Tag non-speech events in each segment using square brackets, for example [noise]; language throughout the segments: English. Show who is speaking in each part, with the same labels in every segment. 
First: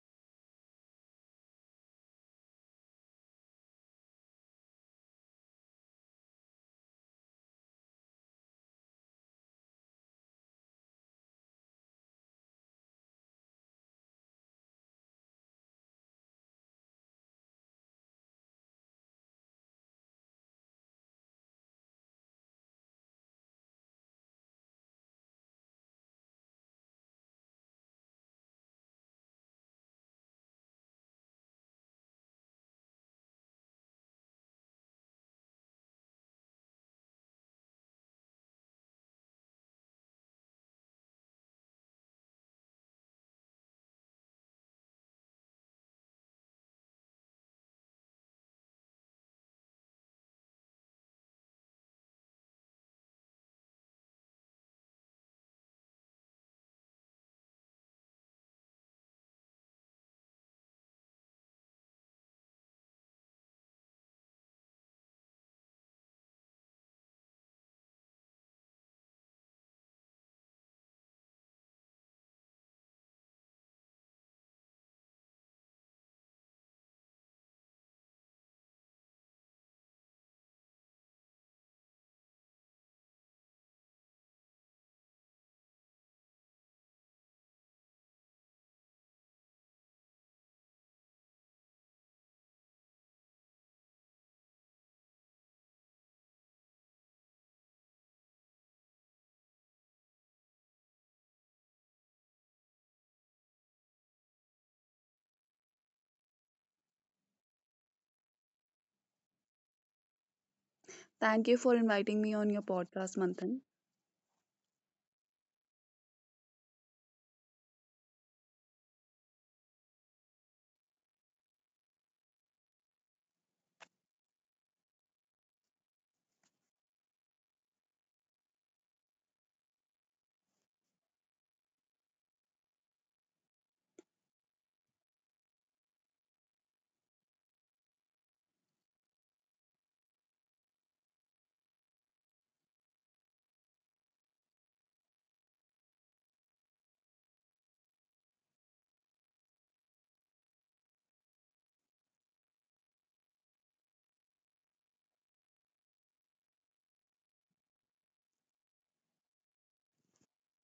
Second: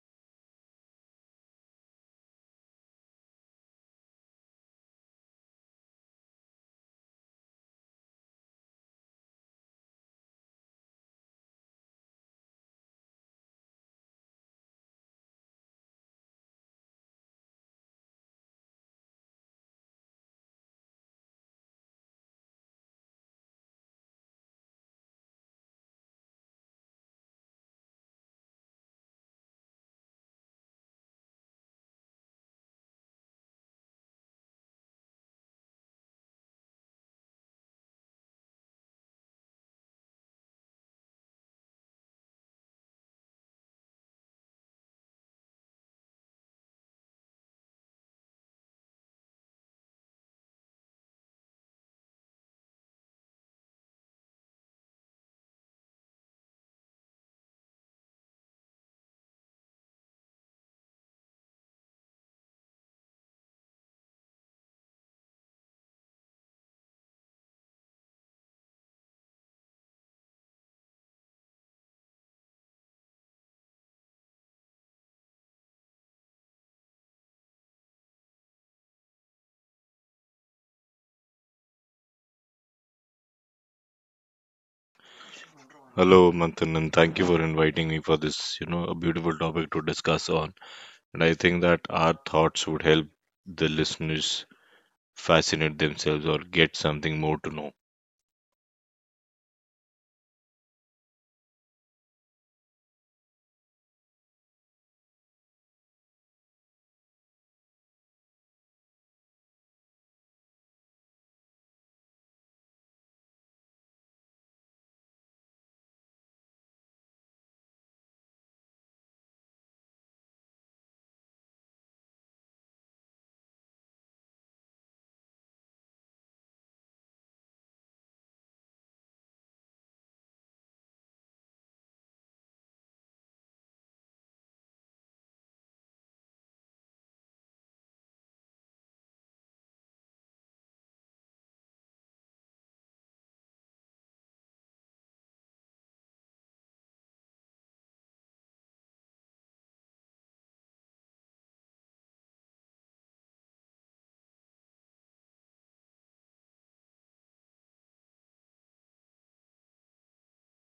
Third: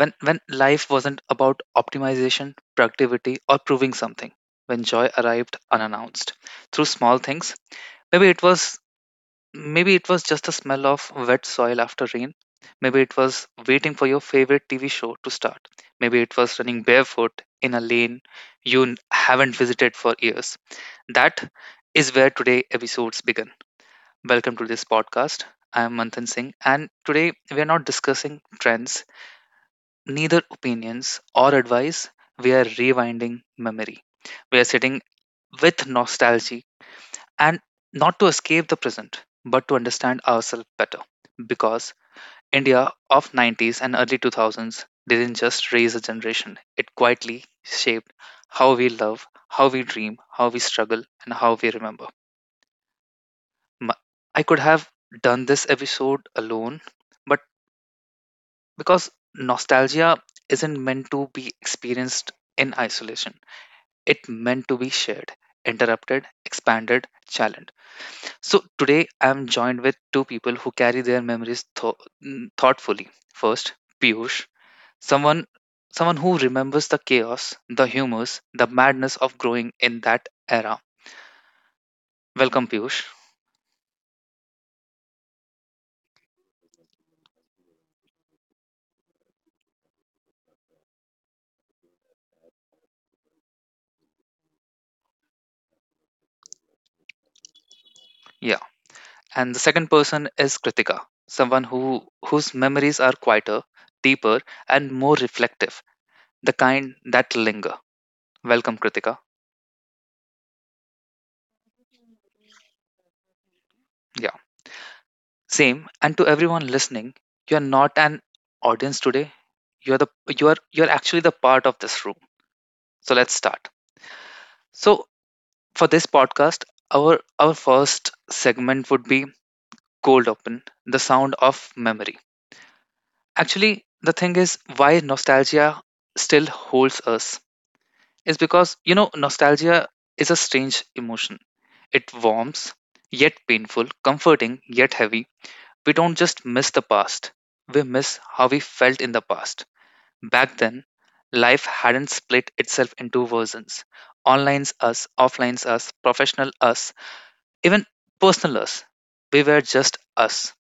Speaker 1: When life wasn't about optimization, productivity, or proving something. When joy arrived unannounced through small things. Maybe it was Maybe it was just the smell of wet soil after rain. Maybe it was waiting for your favorite TV show to start. Maybe it was running barefoot in a lane haven't visited for years. That is where today episodes begin. Welcome to this podcast. I am Manthan Singh, and today we are not discussing trends, neither opinions or advice. We are rewinding memory. We are sitting with nostalgia, and not to escape the present but to understand ourselves better, because India of 90s and early 2000s didn't just raise a generation, it quietly shaped how we love, how we dream, how we struggle, and how we remember. M- I could have done this episode alone, but because nostalgia isn't meant to be experienced in isolation, it meant to be shared, interrupted, expanded, challenged. So today I'm joined with two people who carry their memories thoughtfully. First, Piyush, someone someone who remembers the chaos, the humors, the madness of growing in that era. Welcome, Piyush.
Speaker 2: Hello, Manthan, and thank you for inviting me for this, you know, a beautiful topic to discuss on. And I think that our thoughts would help the listeners fascinate themselves or get something more to know.
Speaker 1: Yeah. And the second person is Kritika, someone whose memories are quieter, deeper and more reflective, the kind that linger. Welcome, Kritika.
Speaker 3: Thank you for inviting me on your podcast, Manthan.
Speaker 1: Yeah. Same. And to everyone listening, you are not an audience today, you're the you're actually the part of this room. So let's start. So for this podcast, our our first segment would be cold open, the sound of memory. Actually, the thing is, why nostalgia still holds us is because nostalgia is a strange emotion. It warms yet painful, comforting yet heavy. We don't just miss the past, we miss how we felt in the past. Back then, life hadn't split itself into versions: online us, offline us, professional us, even personal us. We were just us.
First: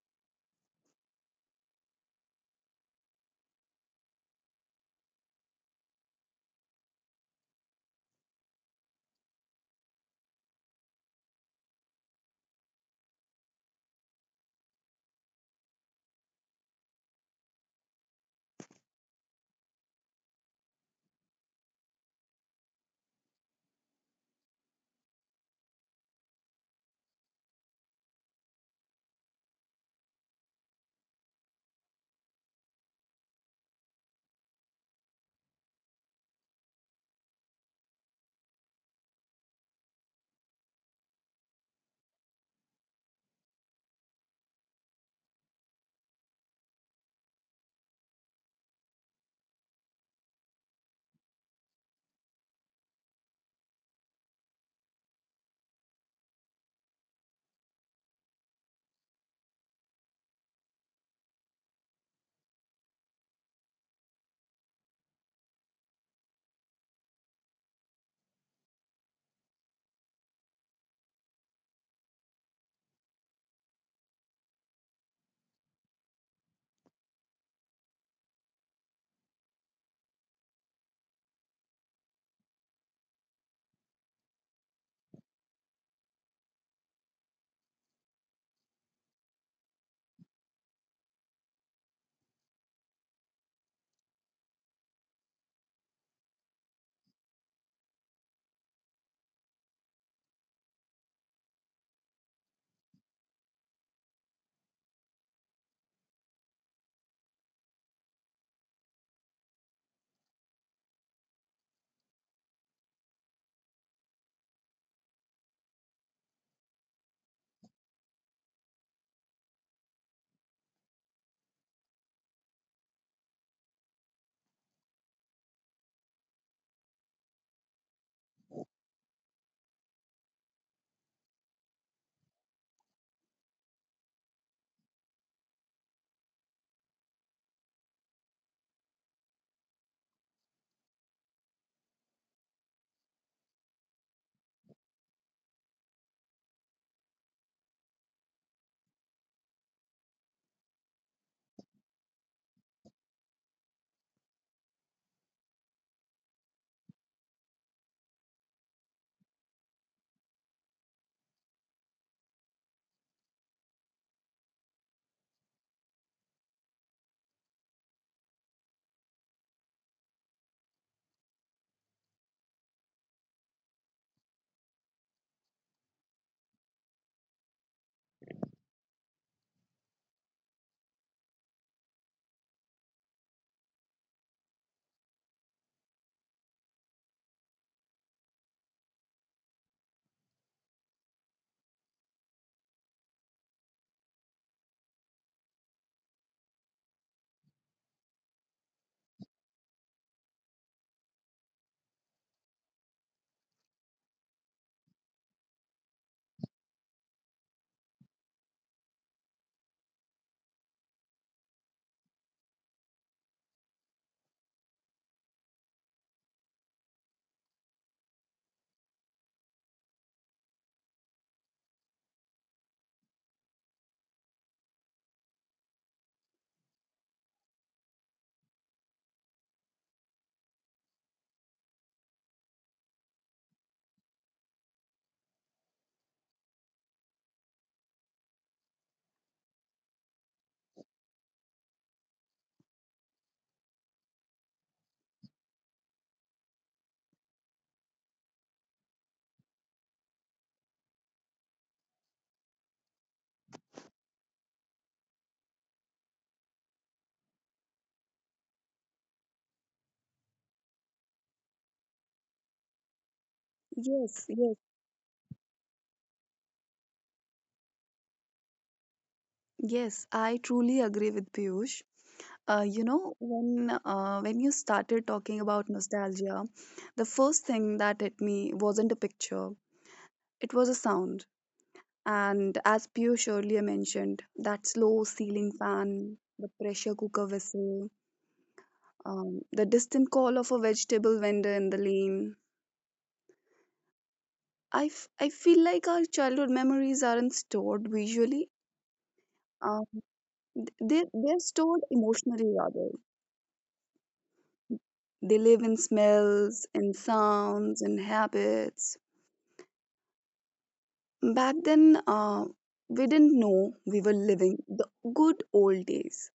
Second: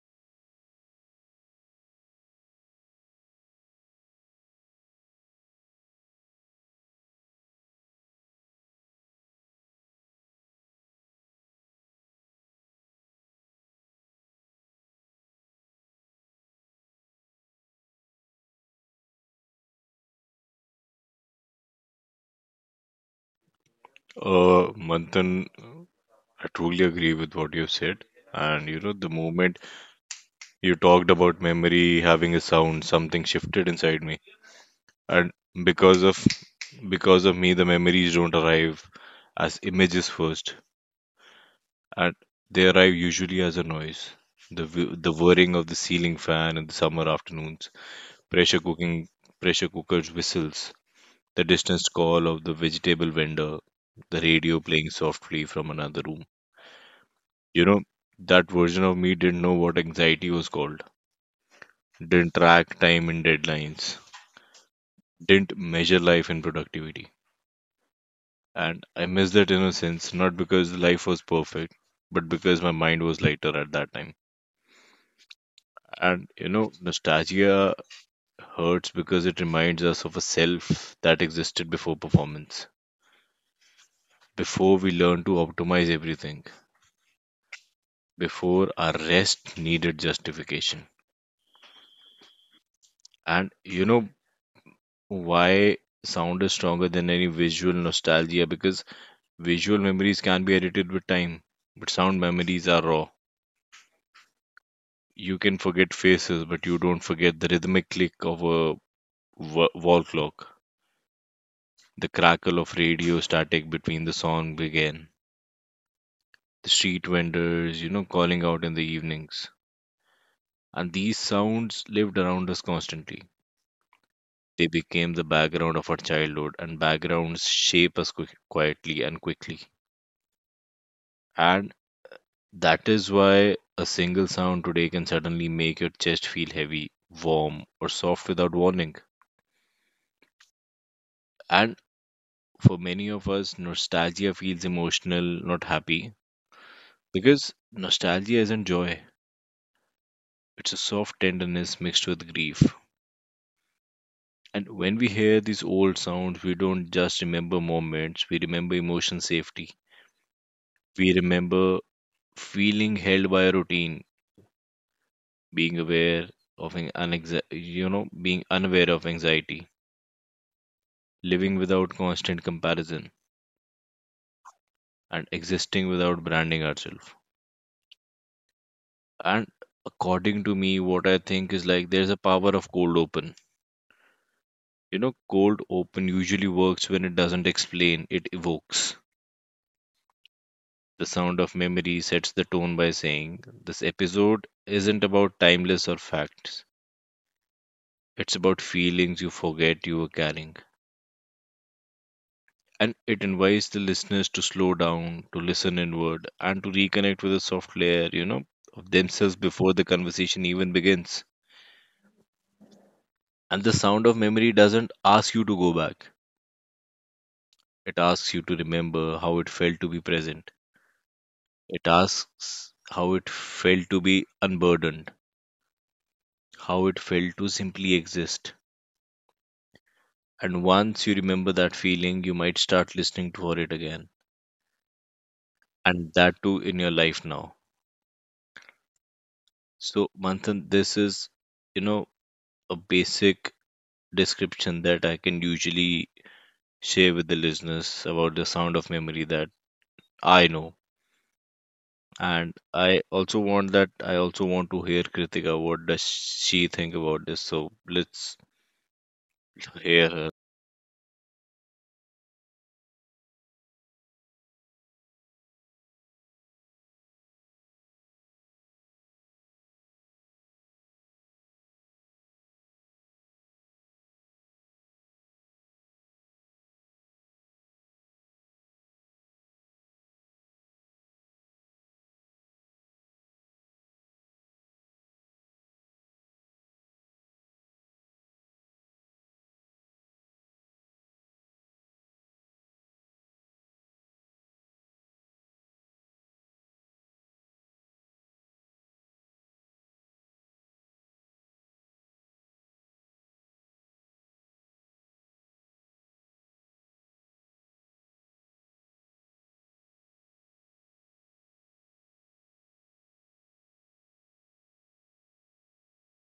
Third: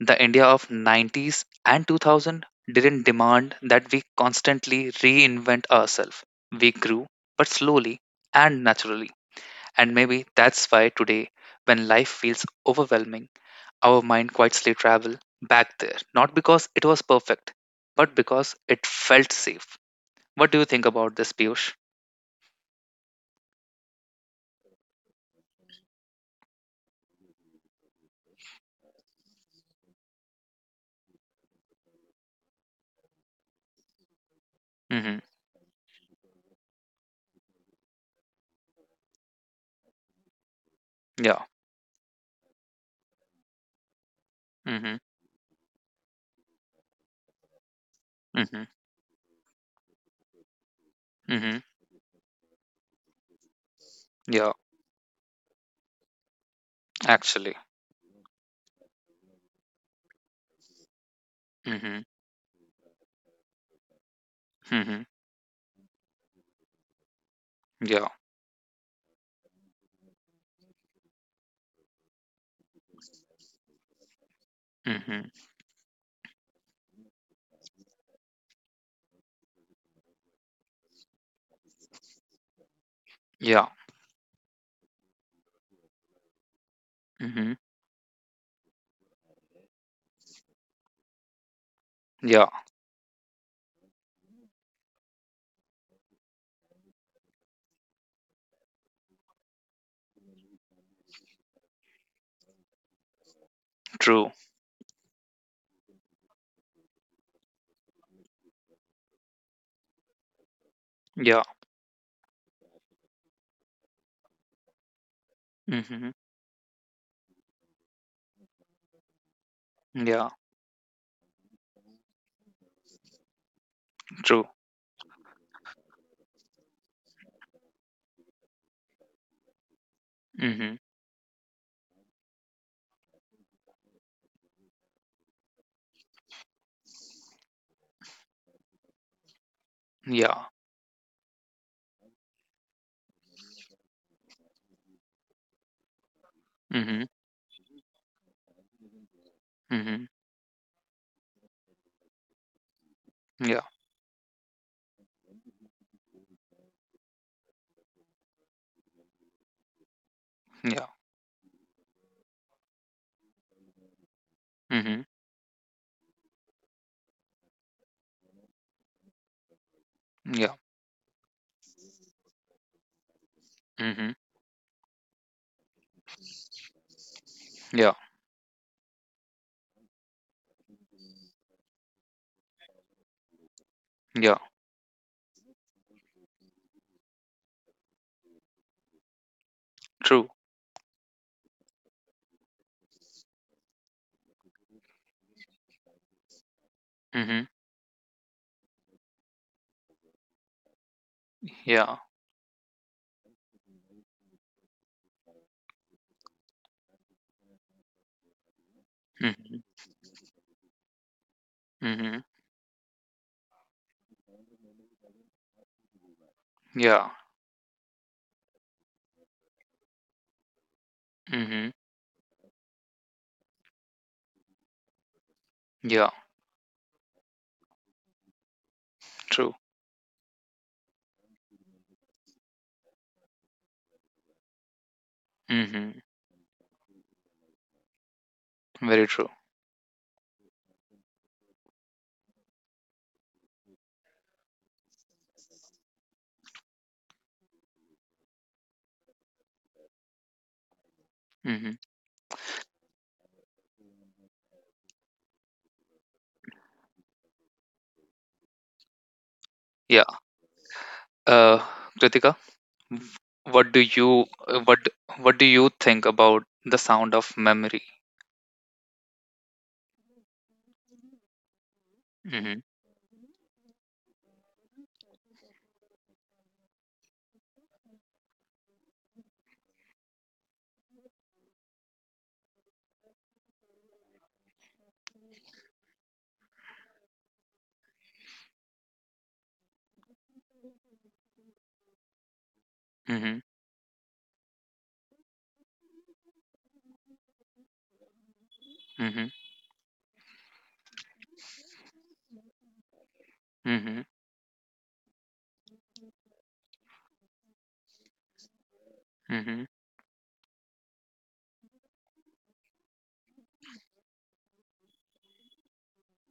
Speaker 1: The India of 90s and 2000 didn't demand that we constantly reinvent ourselves. We grew, but slowly and naturally. And maybe that's why today, when life feels overwhelming, our mind quietly travel back there, not because it was perfect, but because it felt safe. What do you think about this, Piyush?
Speaker 2: Manthan, I truly agree with what you've said. And you know, the moment you talked about memory having a sound, something shifted inside me.
Speaker 1: Mm-hmm.
Speaker 2: And because of because of me, the memories don't arrive as images first.
Speaker 1: Yeah.
Speaker 2: And they arrive usually as a noise. The whi-
Speaker 1: Mm-hmm.
Speaker 2: the whirring of the ceiling fan in the summer afternoons, pressure
Speaker 1: Mm-hmm.
Speaker 2: cooking pressure cookers whistles, the
Speaker 1: Mm-hmm.
Speaker 2: distant call of the vegetable vendor, the
Speaker 1: Yeah.
Speaker 2: radio playing softly from another room.
Speaker 1: Actually.
Speaker 2: You know, that version of me didn't know what anxiety was called,
Speaker 1: Mm-hmm.
Speaker 2: didn't track time in deadlines,
Speaker 1: Mm-hmm.
Speaker 2: didn't measure life in productivity.
Speaker 1: Yeah.
Speaker 2: And I miss that innocence not because life was perfect, but because my mind was lighter at that time.
Speaker 1: Mm-hmm.
Speaker 2: And you know, nostalgia hurts because it reminds us of a self that existed before performance,
Speaker 1: Yeah.
Speaker 2: before we learned to optimize everything,
Speaker 1: Mm-hmm.
Speaker 2: before our rest needed justification.
Speaker 1: Yeah.
Speaker 2: And you know why sound is stronger than any visual nostalgia? Because visual memories can be edited with time, but sound memories are raw.
Speaker 1: True.
Speaker 2: You can forget faces, but you don't forget the rhythmic click of a wall clock,
Speaker 1: Yeah.
Speaker 2: the crackle of radio static between the song began,
Speaker 1: Mm-hmm.
Speaker 2: the street vendors, calling out in the evenings.
Speaker 1: Yeah.
Speaker 2: And these sounds lived around us constantly.
Speaker 1: True.
Speaker 2: They became the background of our childhood, and backgrounds shape us quietly and quickly.
Speaker 1: Mm-hmm.
Speaker 2: And that is why a single sound today can suddenly make your chest feel heavy, warm, or soft without warning.
Speaker 1: Yeah.
Speaker 2: And for many of us, nostalgia feels emotional, not happy,
Speaker 1: Mm-hmm.
Speaker 2: because nostalgia isn't joy.
Speaker 1: Mm-hmm.
Speaker 2: It's a soft tenderness mixed with grief.
Speaker 1: Yeah.
Speaker 2: And when we hear these old sounds, we don't just remember moments, we remember emotion safety.
Speaker 1: Yeah.
Speaker 2: We remember feeling held by a routine,
Speaker 1: Mm-hmm.
Speaker 2: being aware of an unexa- you know, being unaware of anxiety,
Speaker 1: Yeah.
Speaker 2: living without constant comparison,
Speaker 1: Mm-hmm.
Speaker 2: and existing without branding ourselves.
Speaker 1: Yeah.
Speaker 2: And according to me, what I think is like there's a power of cold open.
Speaker 1: Yeah.
Speaker 2: You know, cold open usually works when it doesn't explain, it evokes.
Speaker 1: True.
Speaker 2: The sound of memory sets the tone by saying, this episode isn't about timeless or facts,
Speaker 1: Mm-hmm.
Speaker 2: it's about feelings you forget you were carrying.
Speaker 1: Yeah.
Speaker 2: And it invites the listeners to slow down, to listen inward, and to reconnect with a soft layer, of themselves
Speaker 1: Mm-hmm.
Speaker 2: before the conversation even begins.
Speaker 1: Mm-hmm.
Speaker 2: And the sound of memory doesn't ask you to go back,
Speaker 1: Yeah.
Speaker 2: it asks you to remember how it felt to be present.
Speaker 1: Mm-hmm.
Speaker 2: It asks how it felt to be unburdened,
Speaker 1: Yeah.
Speaker 2: how it felt to simply exist.
Speaker 1: True.
Speaker 2: And once you remember that feeling, you might start listening for it again.
Speaker 1: Mm-hmm.
Speaker 2: And that too in your life now.
Speaker 1: Very true.
Speaker 2: So, Manthan, this is, you know, a basic description that I can usually share with the listeners about the sound of memory that I know.
Speaker 1: Mm-hmm.
Speaker 2: And I also want to hear Kritika. What does she think about this? So, let's
Speaker 1: Yeah.
Speaker 2: hear her.
Speaker 1: Uh, Kritika. What do
Speaker 3: Yes,
Speaker 1: you
Speaker 3: yes,
Speaker 1: uh, what what do you think about the sound of memory?
Speaker 3: yes. I truly agree with Piyush.
Speaker 1: Mm-hmm.
Speaker 3: When you started talking about nostalgia, the first thing that hit me wasn't a picture; it was a sound. And as Piyush earlier mentioned, that slow ceiling fan, the pressure cooker whistle, the distant call of a vegetable vendor in the lane.
Speaker 1: Mm-hmm.
Speaker 3: I feel like our childhood memories aren't stored visually.
Speaker 1: Mm-hmm.
Speaker 3: Uh, they're stored emotionally rather.
Speaker 1: Mm-hmm.
Speaker 3: They live in smells, in sounds, in habits.
Speaker 1: Mm-hmm.
Speaker 3: Back then, we didn't know we were living the good old days.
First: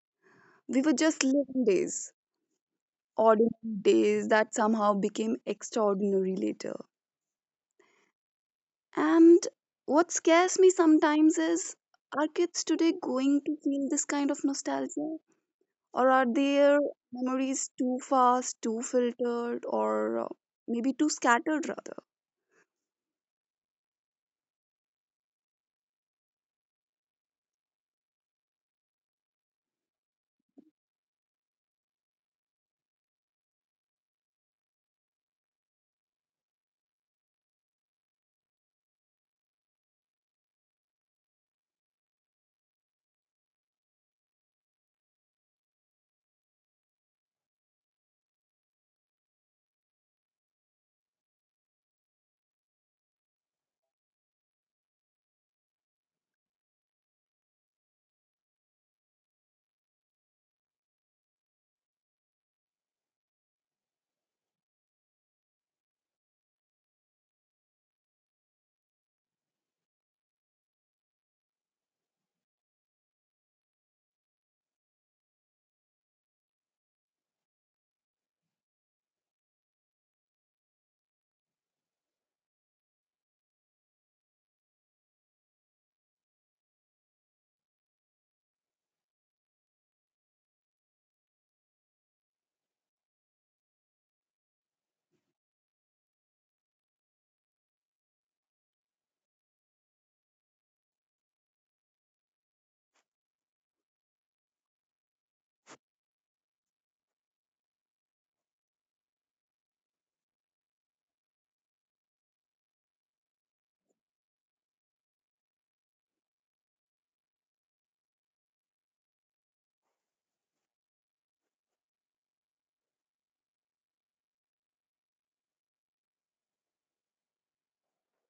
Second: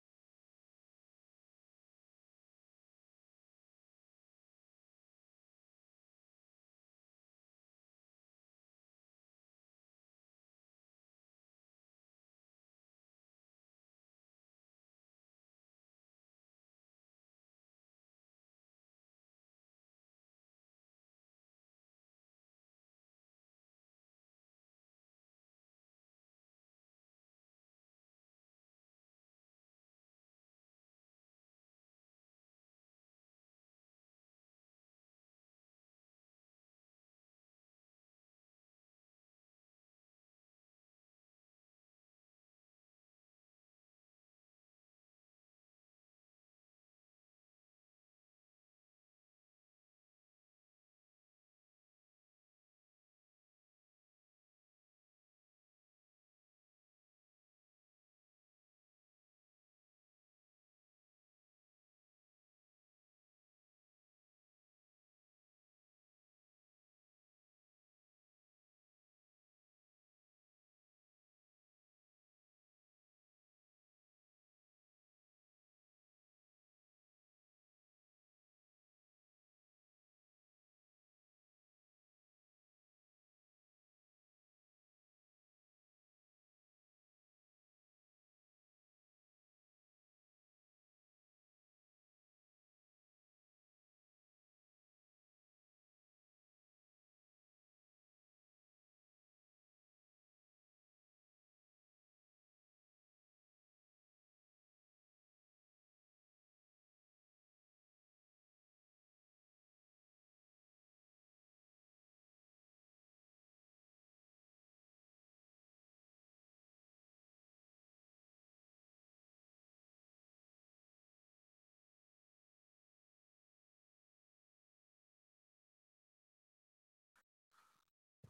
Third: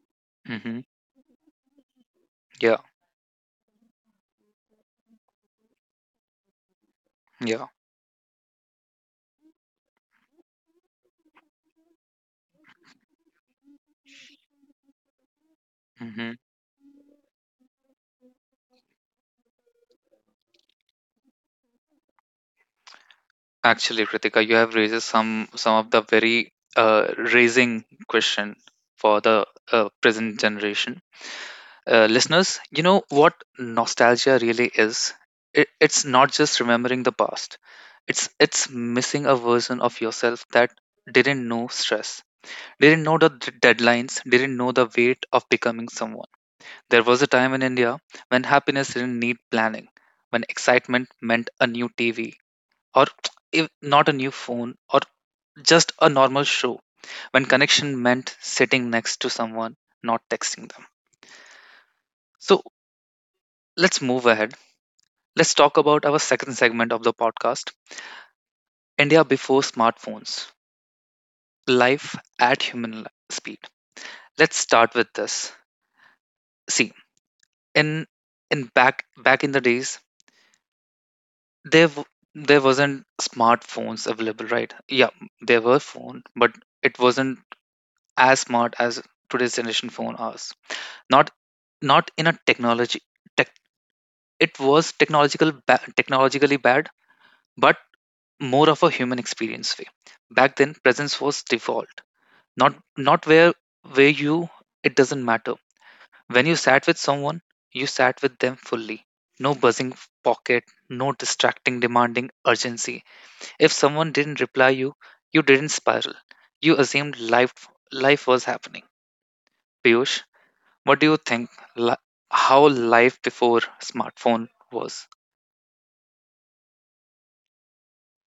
Speaker 1: Mm-hmm.
Speaker 3: We were just living days,
Speaker 1: Yeah.
Speaker 3: ordinary days that somehow became extraordinary later.
Speaker 1: Yeah.
Speaker 3: And what scares me sometimes is, are kids today going to feel this kind of nostalgia? Or are
Speaker 1: Mm-hmm.
Speaker 3: their memories too fast, too filtered, or maybe too scattered rather?
Speaker 1: Actually, Kritika, you have raised some of the very uh, raising question for the present generation listeners. You know what nostalgia really is? It's not just remembering the past. It's missing a version of yourself that didn't know stress, didn't know the deadlines, didn't know the weight of becoming someone. There was a time in India when happiness didn't need planning, when excitement meant a new TV, or [tsk] if not a new phone, or just a normal show, when connection meant sitting next to someone, not texting them. So let's move ahead. Let's talk about our second segment of the podcast: India before smartphones, life at speed. Let's start with this. See, in in back in the days, there w- there wasn't smartphones available, right? Yeah. There were phone, but it wasn't as smart as today's generation phone is. Not not in a tech, it was technologically bad, but more of a human experience way. Back then, presence was default. Not not where where you It doesn't matter, when you sat with someone, you sat with them fully. No buzzing pocket, no distracting demanding urgency. If someone didn't reply you, you didn't spiral. You assumed life was happening. Piyush, what do you think, li- how life before smartphone was?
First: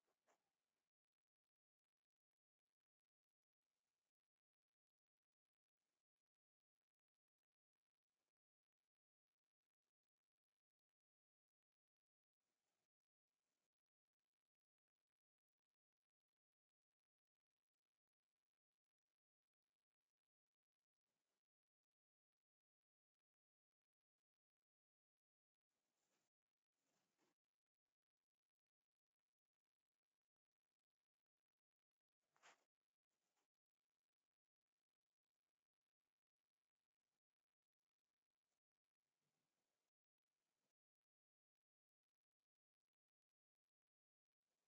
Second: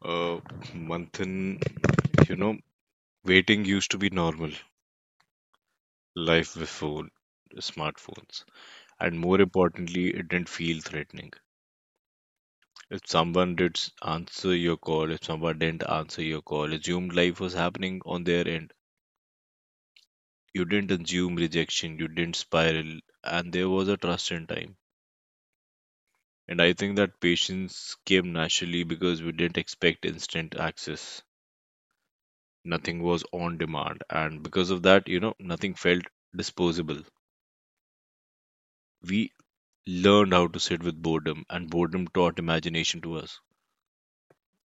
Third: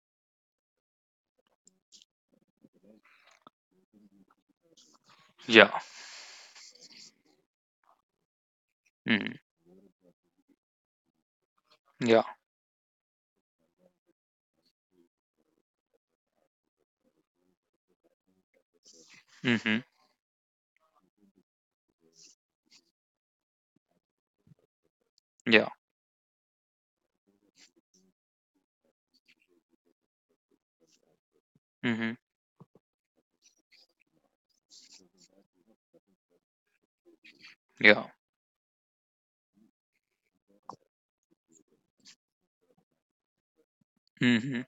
Speaker 2: Uh, Manthan, you know, waiting used to be normal.
Speaker 1: Yeah.
Speaker 2: Life before smartphones. And
Speaker 1: Mm.
Speaker 2: more importantly, it didn't feel threatening.
Speaker 1: Yeah.
Speaker 2: If someone did s- answer your call, if someone didn't answer your call, assumed life was happening on their end.
Speaker 1: Mhm.
Speaker 2: You didn't assume rejection, you didn't spiral, and there was a trust in time.
Speaker 1: Yeah.
Speaker 2: And I think that patience came naturally because we didn't expect instant access.
Speaker 1: Mhm.
Speaker 2: Nothing was on demand, and because of that, you know, nothing felt disposable.
Speaker 1: Yeah.
Speaker 2: We learned how to sit with boredom, and boredom taught imagination to us.
Speaker 1: Mhm.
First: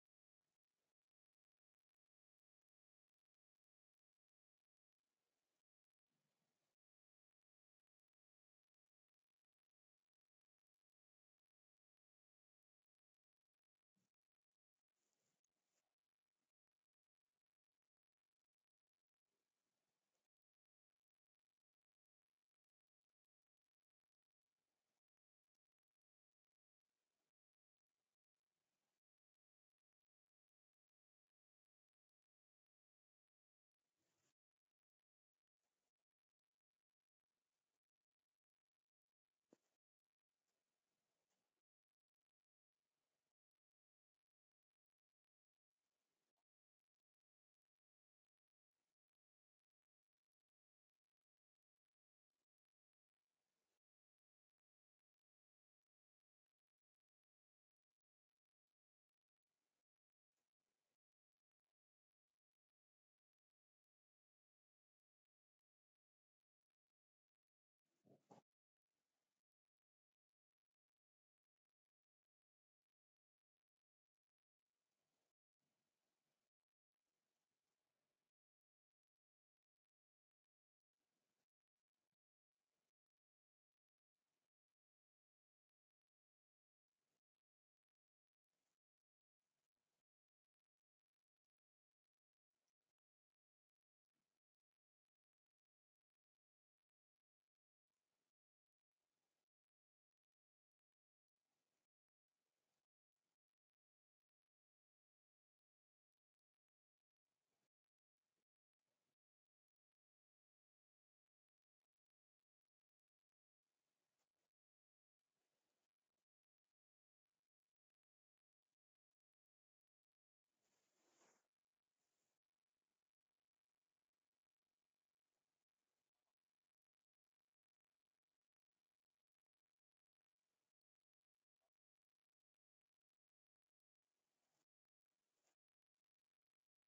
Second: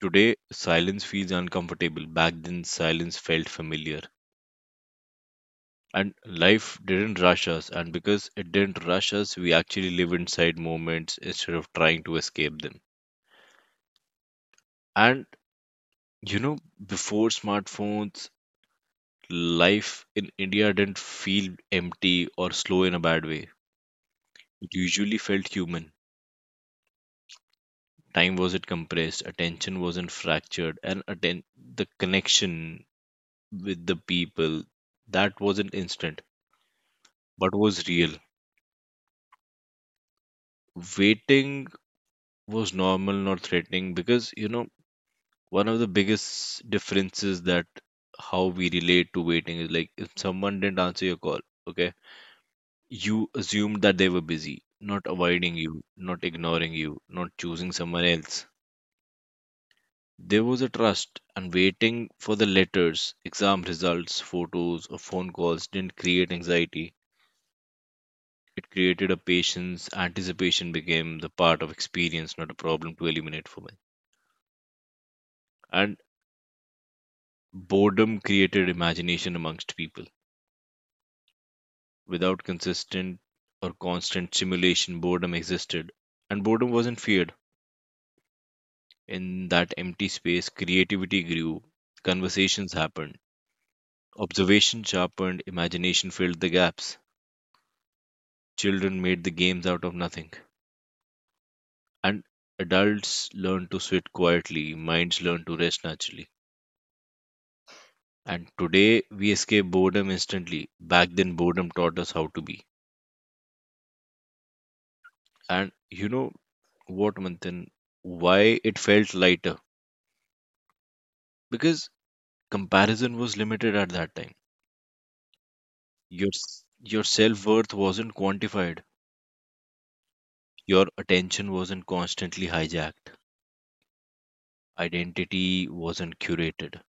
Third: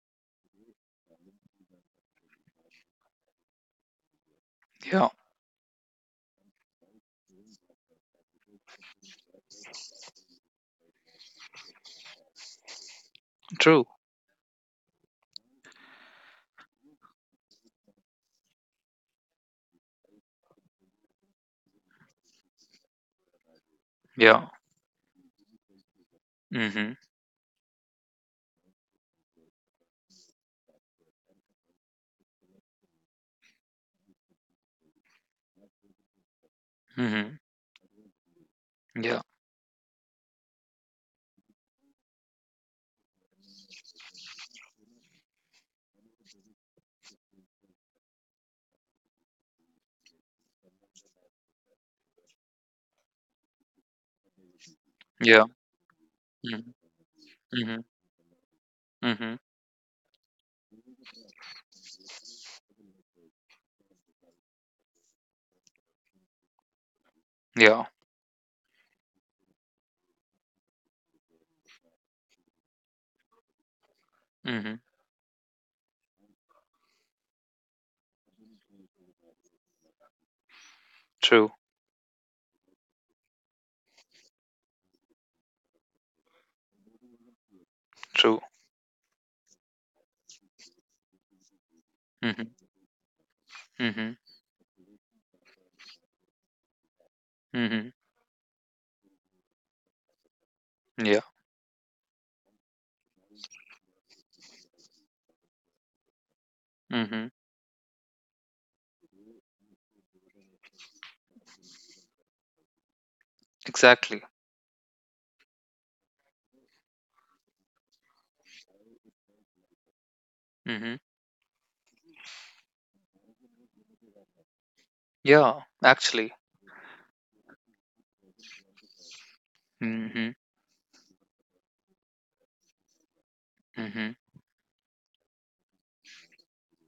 Speaker 2: Today, silence feels uncomfortable. Back then, silence felt familiar.
Speaker 1: Yeah.
Speaker 2: And life didn't rush us, and because it didn't rush us, we actually live inside moments instead of trying to escape them.
Speaker 1: True.
Speaker 2: And you know, before smartphones, life in India didn't feel empty or slow in a bad way.
Speaker 1: Yeah.
Speaker 2: It usually felt human.
Speaker 1: Mhm.
Speaker 2: Time wasn't compressed, attention wasn't fractured, and the connection with the people that wasn't instant
Speaker 1: Mhm.
Speaker 2: but was real.
Speaker 1: Yeah.
Speaker 2: Waiting was normal, not threatening, because you know one of the biggest differences that how we relate to waiting is like if someone didn't answer your call, okay, you assumed that they were busy, not
Speaker 1: Yeah.
Speaker 2: avoiding you, not
Speaker 1: Mhm.
Speaker 2: ignoring you, not choosing
Speaker 1: Mhm.
Speaker 2: someone else.
Speaker 1: Mhm.
Speaker 2: There was a trust, and waiting for the letters, exam results, photos, or phone calls didn't create anxiety.
Speaker 1: Yeah.
Speaker 2: It created a patience. Anticipation became the part of experience, not a problem to eliminate for me.
Speaker 1: Mhm.
Speaker 2: And. Boredom created imagination amongst people.
Speaker 1: True.
Speaker 2: Without consistent or constant stimulation, boredom existed, and boredom wasn't feared.
Speaker 1: True.
Speaker 2: In that empty space, creativity grew,
Speaker 1: Mhm.
Speaker 2: conversations happened,
Speaker 1: Mhm.
Speaker 2: observation sharpened, imagination filled the gaps.
Speaker 1: Mhm.
Speaker 2: Children made the games out of nothing,
Speaker 1: Yeah.
Speaker 2: and adults learned to sit quietly, minds learned to rest naturally.
Speaker 1: Mhm.
Speaker 2: And today, we escape boredom instantly. Back then, boredom taught us how to be.
Speaker 1: Exactly.
Speaker 2: And you know, what Manthan, why it felt lighter?
Speaker 1: Mhm.
Speaker 2: Because comparison was limited at that time.
Speaker 1: Yeah.
Speaker 2: Your
Speaker 1: Actually.
Speaker 2: s- your self worth wasn't quantified.
Speaker 1: Mhm.
Speaker 2: Your attention wasn't constantly hijacked.
Speaker 1: Mhm.
Speaker 2: Identity wasn't curated.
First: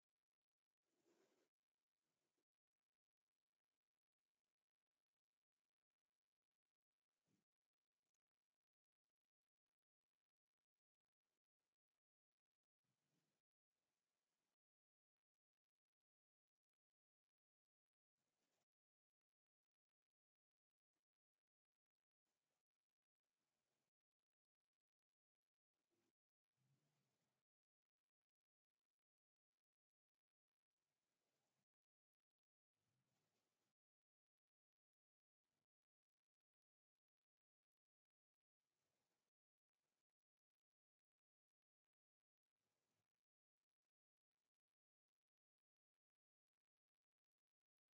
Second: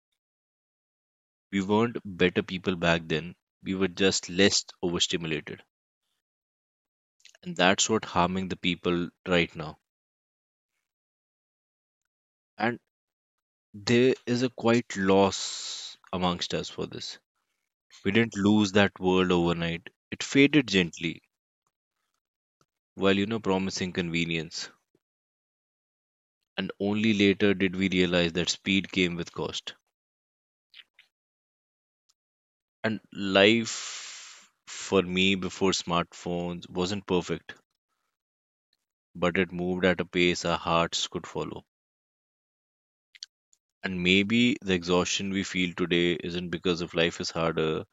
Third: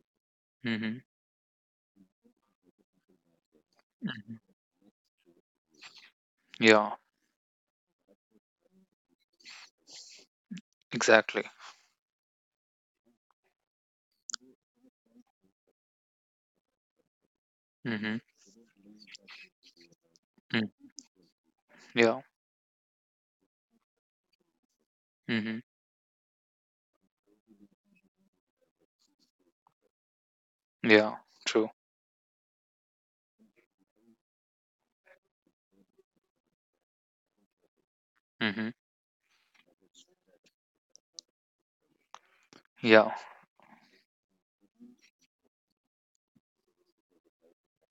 Speaker 1: Mhm,
Speaker 2: We weren't better people back then. We were just
Speaker 1: mhm.
Speaker 2: less overstimulated,
Speaker 1: Yeah,
Speaker 2: and that's what harming the people right now.
Speaker 1: exactly.
Speaker 2: And there is a quite loss amongst us for this. We
Speaker 1: Mhm,
Speaker 2: didn't lose that world overnight. It faded
Speaker 1: mm.
Speaker 2: gently
Speaker 1: Yeah.
Speaker 2: while you know promising convenience.
Speaker 1: Mhm.
Speaker 2: And only later did we realize that speed came with cost.
Speaker 1: Yeah, true.
Speaker 2: And life for me before smartphones wasn't perfect,
Speaker 1: Mhm.
Speaker 2: but it moved at a pace our hearts could follow.
Speaker 1: Yeah.
Speaker 2: And maybe the exhaustion we feel today isn't because of life is harder,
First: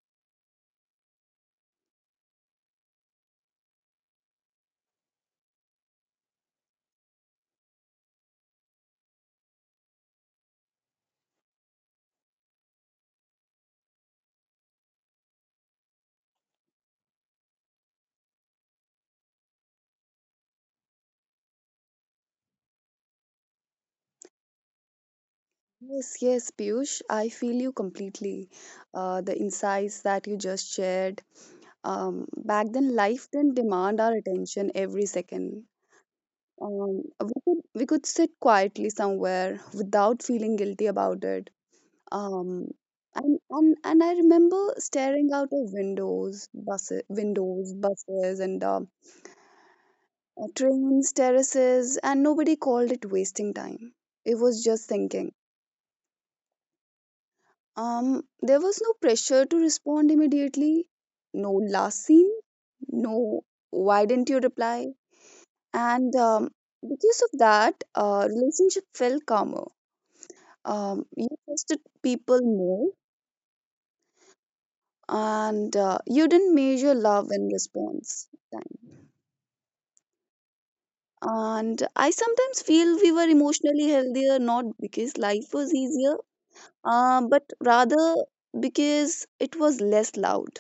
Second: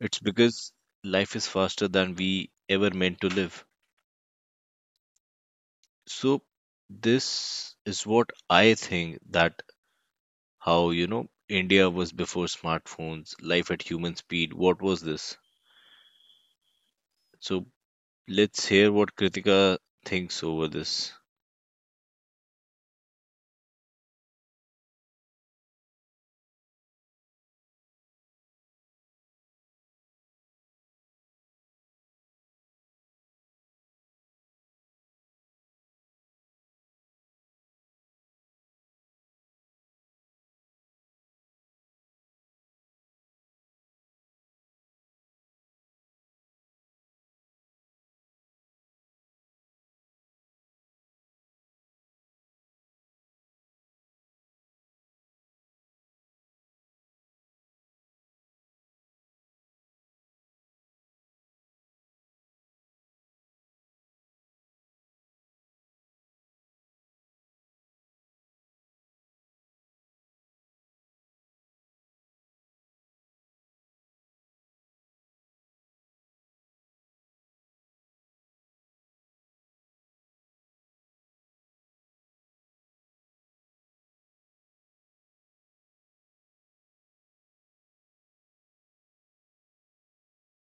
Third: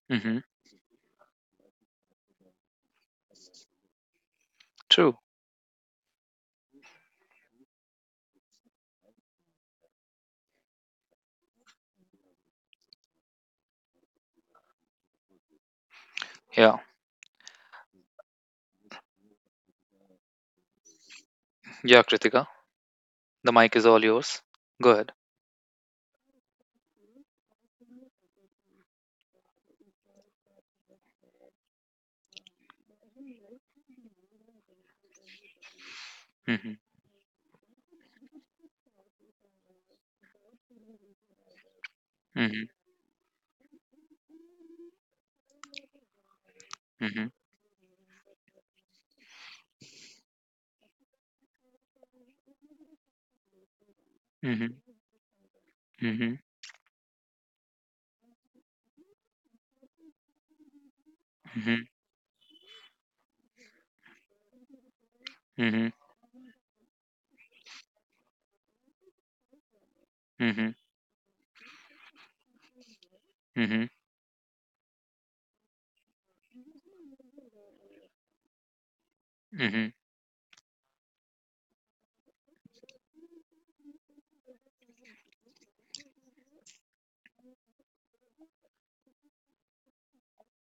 Speaker 2: it's
Speaker 1: Mhm.
Speaker 2: because life is faster than we ever meant to live.
Speaker 1: True.
Speaker 2: So, this is what I think that how you know India was before smartphones, life at human speed. What was this?
Speaker 1: Yeah.
Speaker 2: So let's hear what Kritika thinks over this.
Speaker 1: Yeah, Kritika, the mic is all yours. Go ahead.
Speaker 3: Yes, Piyush, I feel you completely. The insights that you just shared. Back then, life didn't demand our attention every second.
Speaker 1: Mhm.
Speaker 3: We could sit quietly somewhere without feeling guilty about it.
Speaker 1: Mhm.
Speaker 3: Um, and I remember staring out of windows,
Speaker 1: Mhm.
Speaker 3: buses, and trains, terraces, and nobody called it wasting time. It was
Speaker 1: Mhm.
Speaker 3: just thinking.
Speaker 1: Mhm.
Speaker 3: There was no pressure to respond immediately, no
Speaker 1: Mhm.
Speaker 3: last scene, no why didn't you reply?
Speaker 1: Mhm.
Speaker 3: And because of that, relationship felt calmer.
Speaker 1: Mhm.
Speaker 3: You trusted people more,
Speaker 1: Mhm.
Speaker 3: and you didn't measure love in response time.
Speaker 1: Mhm.
Speaker 3: And I sometimes feel we were emotionally healthier, not because life was easier, but rather because it was less loud.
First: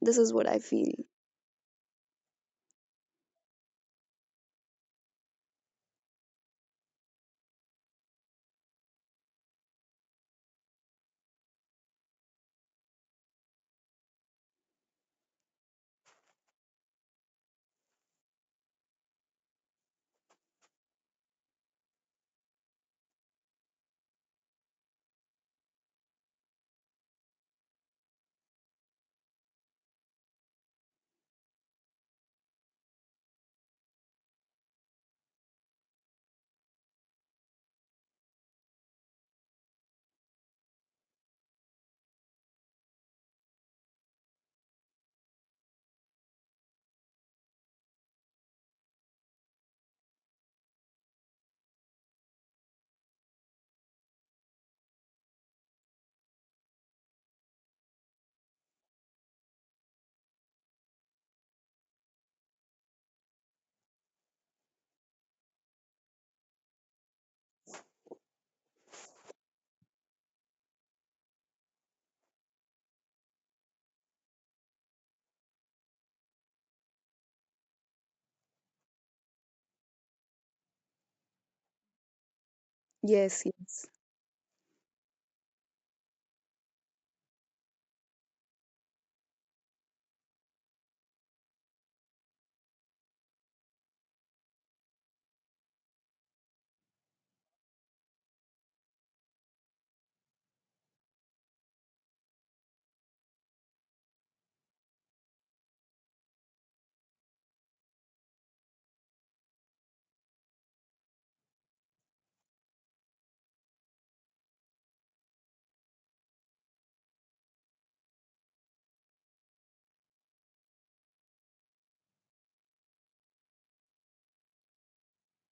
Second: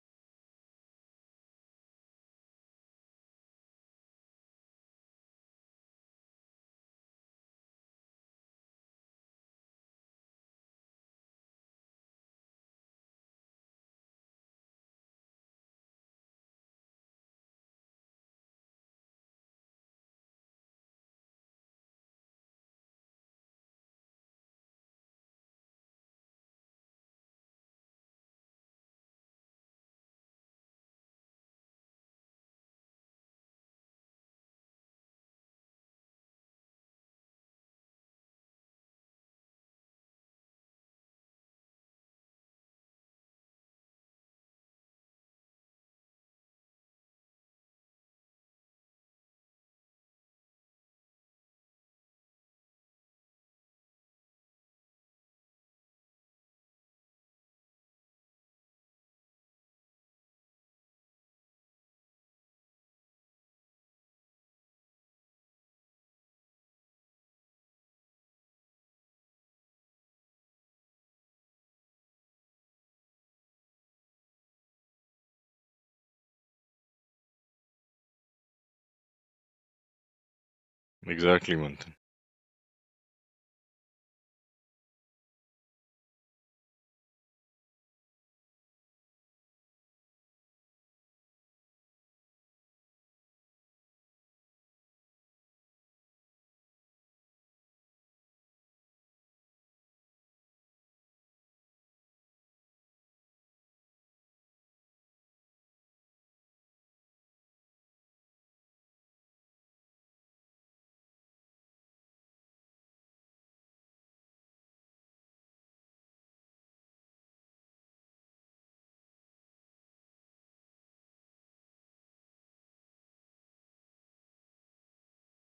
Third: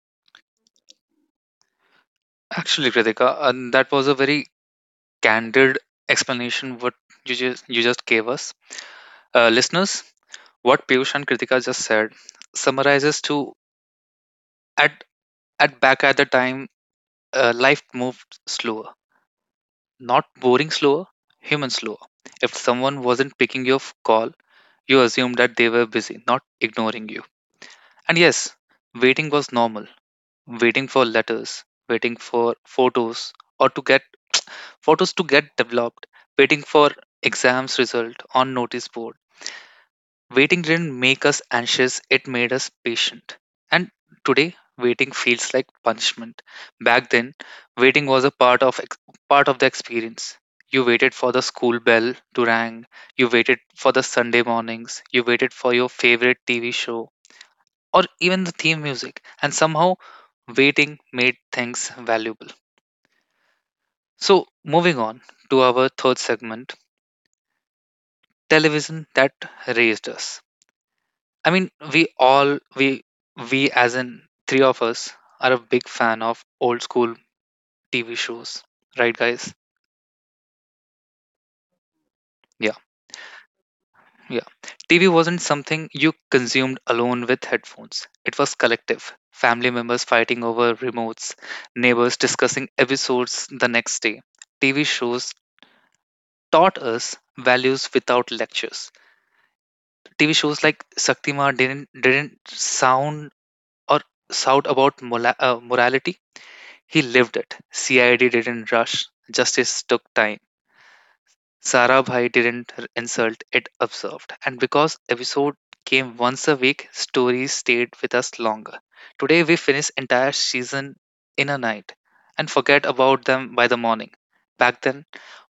Speaker 3: This is what I feel.
Speaker 1: Actually, Kritika, that was a very candid explanation what you just gave us. Listeners, what Piyush and Kritika just said summarizes to at at back at the time, life moved slower. Not boring slower, human slower. If someone wasn't picking your call, you assumed that they were busy, not ignoring you. And yes, waiting was normal. Waiting for letters, waiting for photos, or to get photos to get developed, waiting for exams result on notice board. Waiting didn't make us anxious, it made us patient. And today, waiting feels like punishment. Back then, waiting was a part of ex- part of the experience. You waited for the school bell to ring, you waited for the Sunday mornings, you waited for your favorite TV show or even the theme music, and somehow waiting made things valuable. So, moving on to our third segment, television that raised us. I mean, we as in three of us are a big fan of old school TV shows, right, guys?
Speaker 2: Exactly, Manthan.
Speaker 1: Yeah,
Speaker 3: Yes.
Speaker 1: yeah. TV wasn't something you consumed alone with headphones. It was collective. Family members fighting over remotes, neighbors discussing episodes the next day. TV shows taught us values without lectures. TV shows like Saktima didn't sound or shout about morality. He lived it. CID didn't rush, justice took time. Sarabhai didn't r- insult, it observed. And because episode came once a week, stories stayed with us longer. Today we finish entire season in a night and forget about them by the morning. Back then,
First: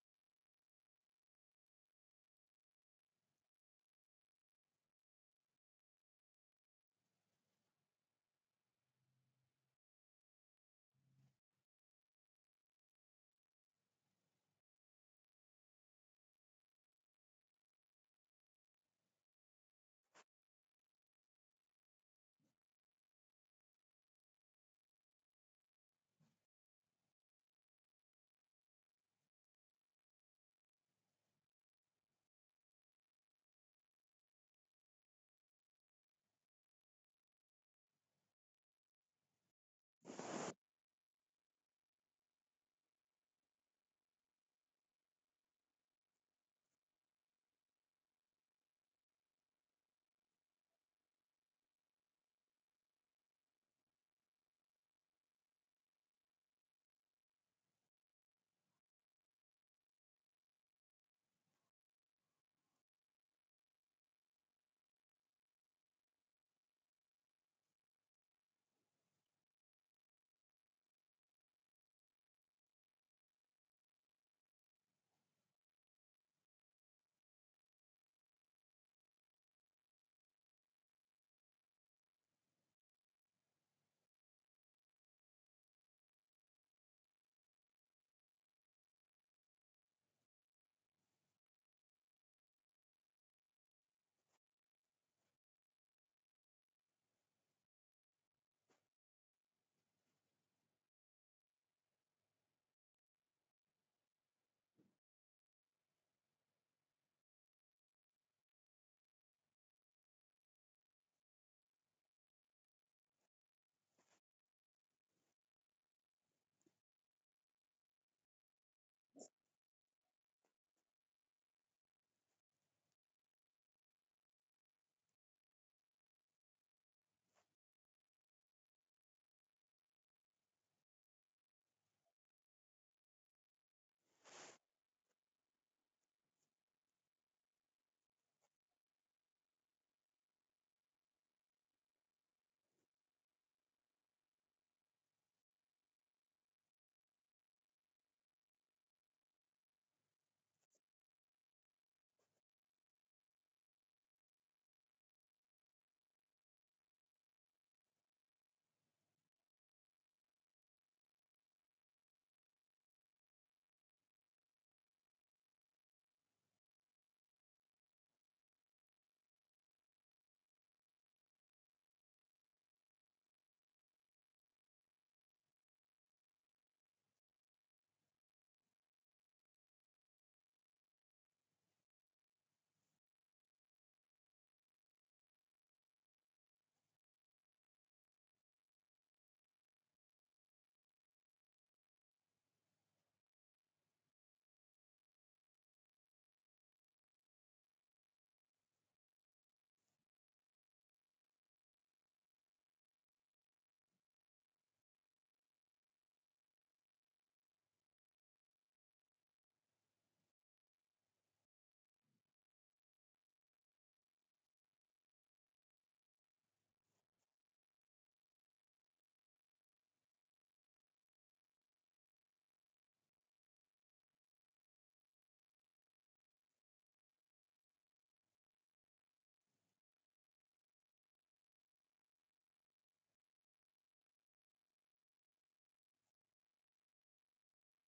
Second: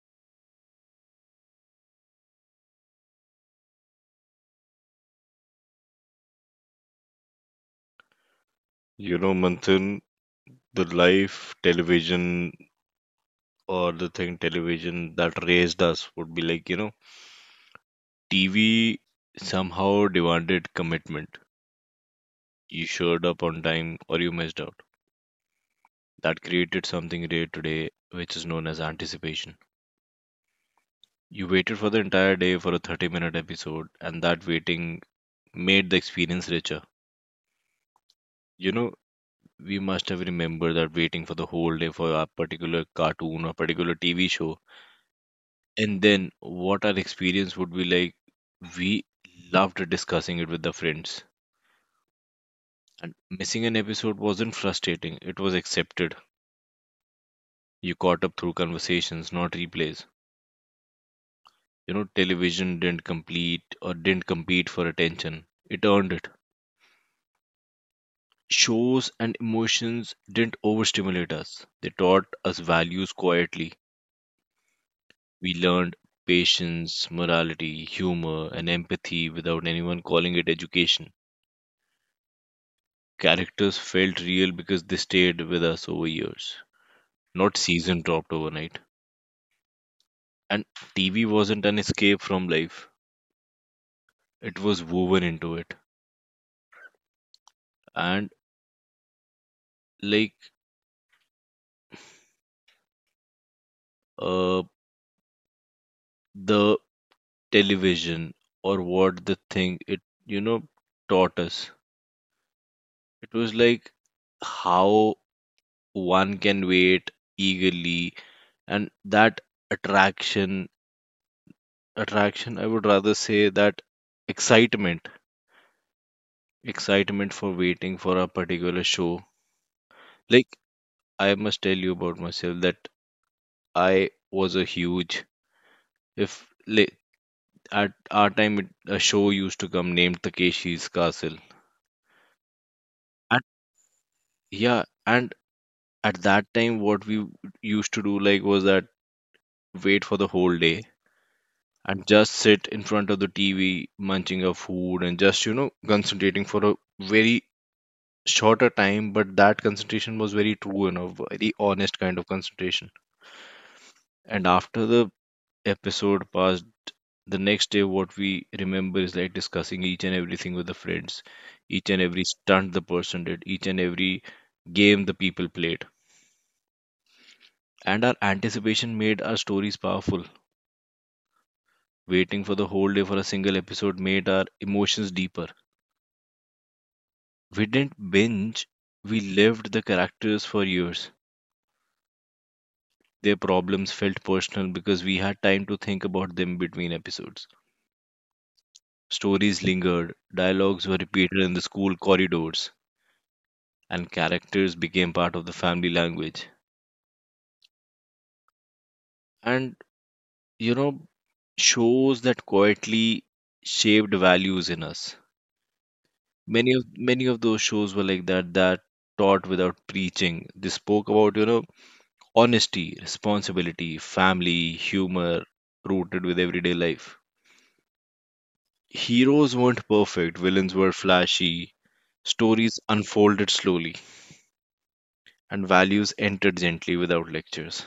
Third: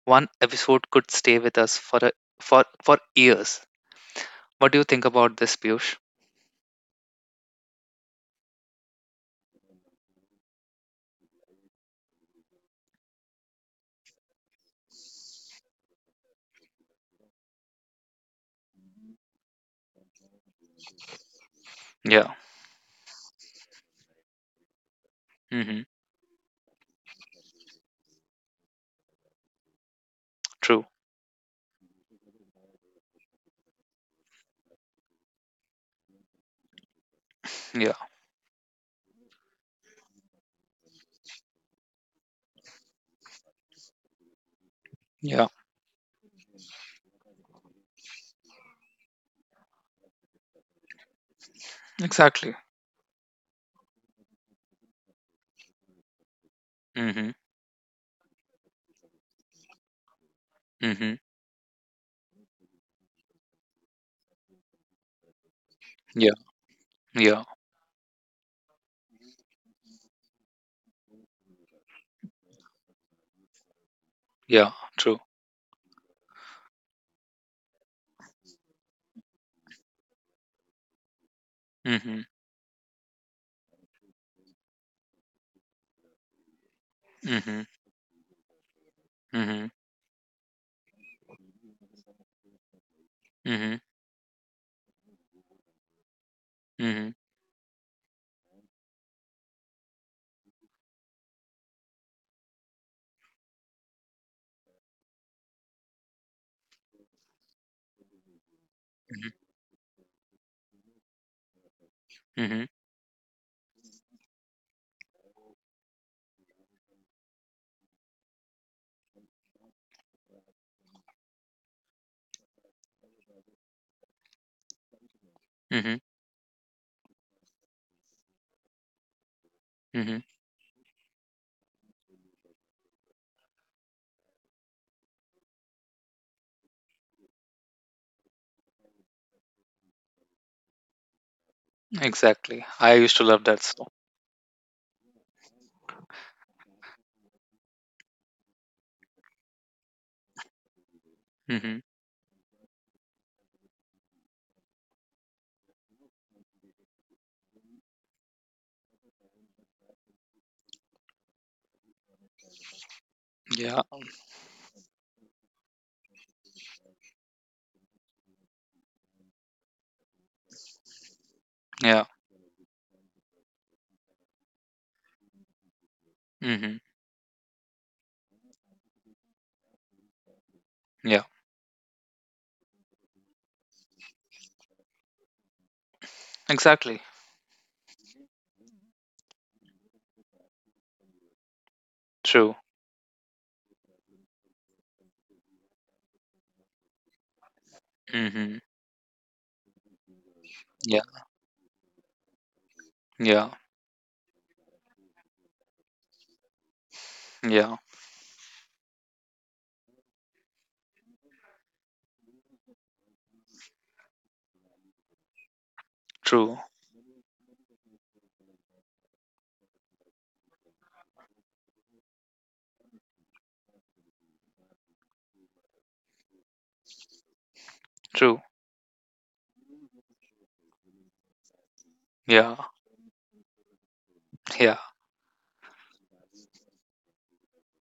Speaker 1: one episode could stay with us for a, for for years. What do you think about this, Piyush?
Speaker 2: You know, Manthan, the live television or the thing television that raised us would be like, you know, TV somehow demanded commitment.
Speaker 1: Yeah.
Speaker 2: You showed up on time or you missed out.
Speaker 1: Mm-hmm.
Speaker 2: That created something rare today, which is known as anticipation.
Speaker 1: True.
Speaker 2: You waited for the entire day for a 30-minute episode, and that waiting made the experience richer.
Speaker 1: Yeah.
Speaker 2: You know, we must have remembered that waiting for the whole day for a particular cartoon or particular TV show,
Speaker 1: Yeah.
Speaker 2: and then what our experience would be like. We loved discussing it with the friends.
Speaker 1: Exactly.
Speaker 2: And missing an episode wasn't frustrating, it was accepted.
Speaker 1: Mm-hmm.
Speaker 2: You caught up through conversations, not replays.
Speaker 1: Mm-hmm.
Speaker 2: You know, television didn't complete or didn't compete for attention. It earned it.
Speaker 1: Yeah. Yeah.
Speaker 2: Shows and emotions didn't overstimulate us. They taught us values quietly.
Speaker 1: Yeah. True.
Speaker 2: We learned patience, morality, humor, and empathy without anyone calling it education.
Speaker 1: Mhm,
Speaker 2: Characters felt real because they stayed with us over years, not
Speaker 1: mhm,
Speaker 2: season dropped overnight.
Speaker 1: mhm,
Speaker 2: And TV wasn't an escape from life,
Speaker 1: mhm,
Speaker 2: it was woven into it.
Speaker 1: mhm,
Speaker 2: And like uh, the television or what
Speaker 1: mhm,
Speaker 2: the thing it, you know, taught us,
Speaker 1: mhm,
Speaker 2: it was like how one can wait eagerly and that attraction attraction, I would rather say that excitement,
Speaker 1: mhm,
Speaker 2: excitement for waiting for a particular show.
Speaker 1: mhm.
Speaker 2: Like, I must tell you about myself that I was a huge, if like, at our time it, a show used to come named Takeshi's Castle.
Speaker 1: Exactly. I used to
Speaker 2: And
Speaker 1: love that song.
Speaker 2: yeah, and at that time, what we used to do like was that wait for the whole day
Speaker 1: Hmm.
Speaker 2: and just sit in front of the TV munching our food and just you know concentrating for a very shorter time, but that concentration was very true, you know, very honest kind of concentration.
Speaker 1: Yeah,
Speaker 2: And after the episode passed, the next day, what we remember is like discussing each and everything with the friends, each and
Speaker 1: yeah.
Speaker 2: every stunt the person did, each and every game the people played.
Speaker 1: Hmm.
Speaker 2: And our anticipation made our stories powerful.
Speaker 1: Yeah.
Speaker 2: Waiting for the whole day for a single episode made our emotions deeper.
Speaker 1: Exactly.
Speaker 2: We didn't binge, we lived the characters for years.
Speaker 1: True.
Speaker 2: Their problems felt personal because we had time to think about them between episodes.
Speaker 1: Hmm.
Speaker 2: Stories lingered, dialogues were
Speaker 1: Yeah,
Speaker 2: repeated in the school corridors,
Speaker 1: yeah,
Speaker 2: and characters became part of the family language.
Speaker 1: yeah.
Speaker 2: And, you know, shows that quietly shaped values in us.
Speaker 1: True,
Speaker 2: Many of those shows were like that that taught without preaching. They spoke about, you know, honesty, responsibility, family, humor, rooted with everyday life.
Speaker 1: true.
Speaker 2: Heroes weren't perfect, villains were flashy.
Speaker 1: Yeah,
Speaker 2: Stories unfolded slowly,
Speaker 1: yeah.
Speaker 2: and values entered gently without lectures.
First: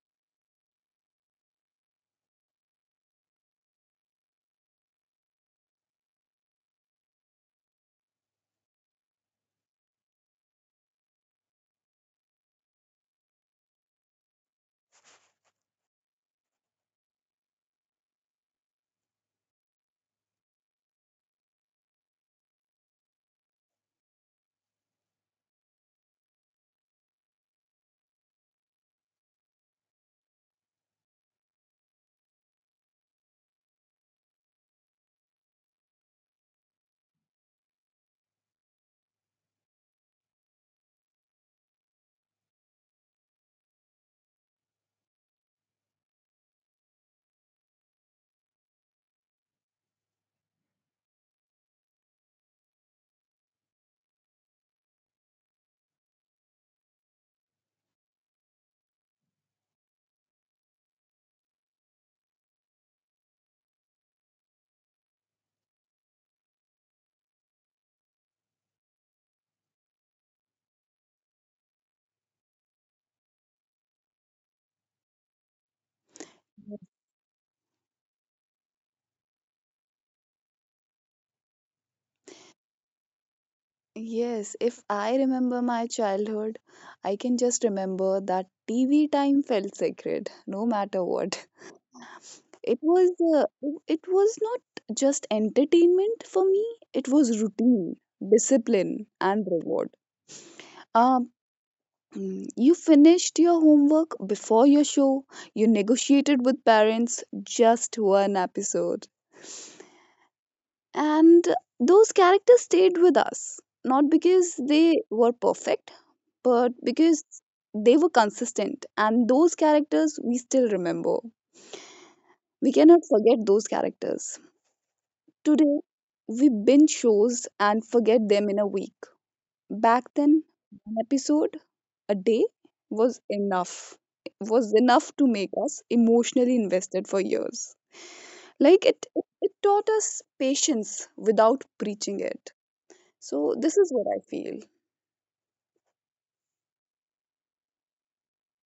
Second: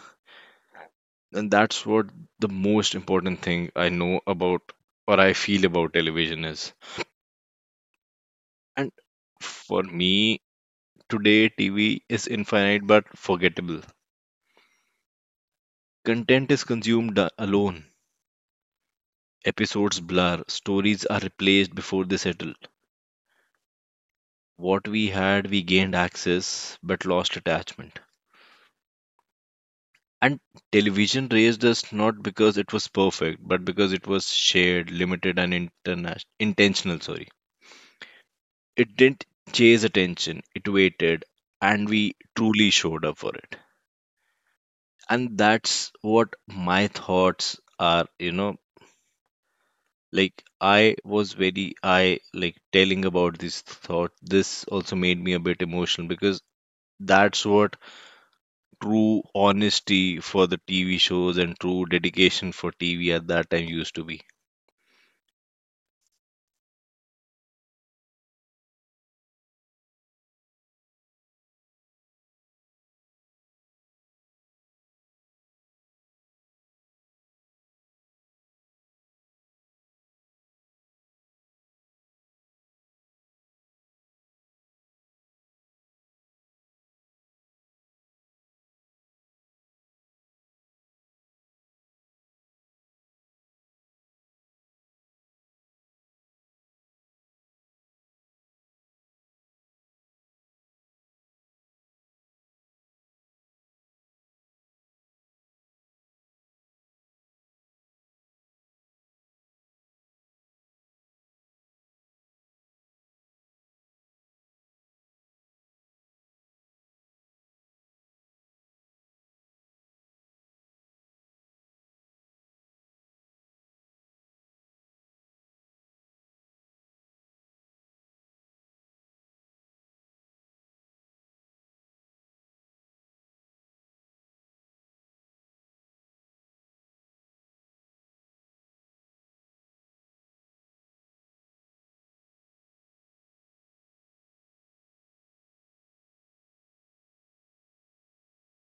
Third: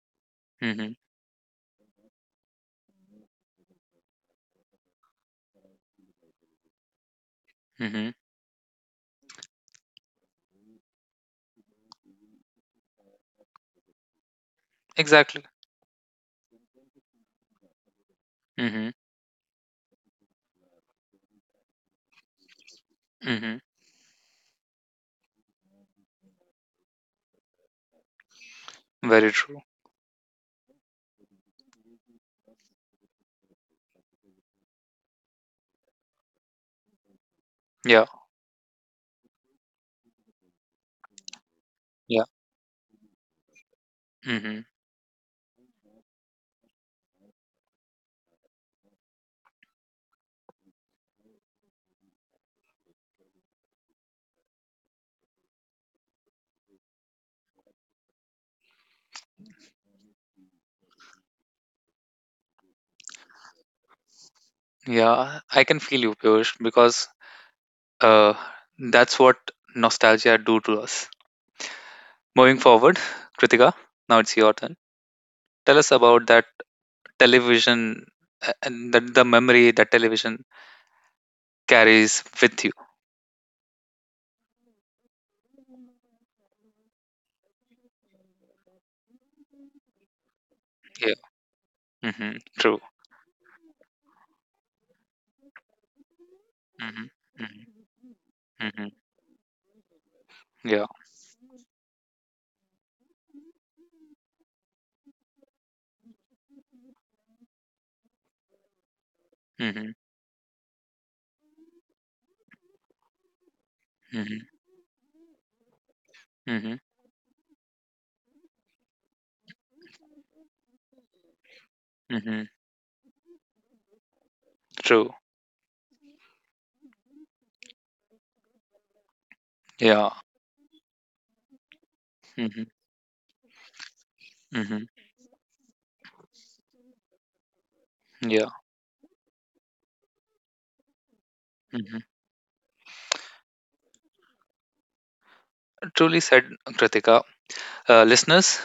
Speaker 1: Hmm.
Speaker 2: And that's what the most important thing I know about or I feel about television is.
Speaker 1: Hmm.
Speaker 2: And for me, today TV is infinite but forgettable.
Speaker 1: Exactly.
Speaker 2: Content is consumed alone.
Speaker 1: Hmm.
Speaker 2: Episodes blur, stories are replaced before they settle.
Speaker 1: Hmm.
Speaker 2: What we had, we gained access but lost attachment.
Speaker 1: Very true.
Speaker 2: And television raised us not because it was perfect, but because it was shared, limited, and intentional. Sorry,
Speaker 1: Yeah,
Speaker 2: it didn't chase attention; it waited, and we
Speaker 1: yeah.
Speaker 2: truly showed up for it.
Speaker 1: Hmm.
Speaker 2: And that's what my thoughts are. You know, like I was very I like telling about this thought. This also made me a bit emotional because that's what true honesty for the TV shows and true dedication for TV at that time used to be.
Speaker 1: Yeah, I can feel you, Piyush, because, uh, that's what nostalgia do to us. Moving forward, Kritika, now it's your turn. Tell us about that television, and the memory that television carries with you.
Speaker 3: Yes, if I remember my childhood, I can just remember that TV time felt sacred, no matter
Speaker 1: Yeah.
Speaker 3: what. [laughs]
Speaker 1: Mm-hmm.
Speaker 3: It
Speaker 1: True.
Speaker 3: was uh, it was not just entertainment for me, it
Speaker 1: Mm-hmm.
Speaker 3: was
Speaker 1: Mm-hmm.
Speaker 3: routine,
Speaker 1: Mm-hmm.
Speaker 3: discipline, and reward.
Speaker 1: Yeah.
Speaker 3: Um, you finished your homework before your show, you negotiated with parents, just one episode,
Speaker 1: Mm-hmm.
Speaker 3: and those characters stayed with us not because
Speaker 1: Mm-hmm.
Speaker 3: they were perfect but
Speaker 1: Mm-hmm.
Speaker 3: because they were consistent, and those characters we still remember.
Speaker 1: Mm-hmm.
Speaker 3: We cannot forget those characters.
Speaker 1: True.
Speaker 3: Today we binge shows and forget them in a week. Back
Speaker 1: Yeah.
Speaker 3: then, an episode a day
Speaker 1: Mm-hmm.
Speaker 3: was
Speaker 1: Mm-hmm.
Speaker 3: enough to make us emotionally invested for years.
Speaker 1: Yeah.
Speaker 3: Like it taught us patience without
Speaker 1: Mm-hmm.
Speaker 3: preaching it. So this is what I feel.
Speaker 1: Truly said, Kritika. Listeners,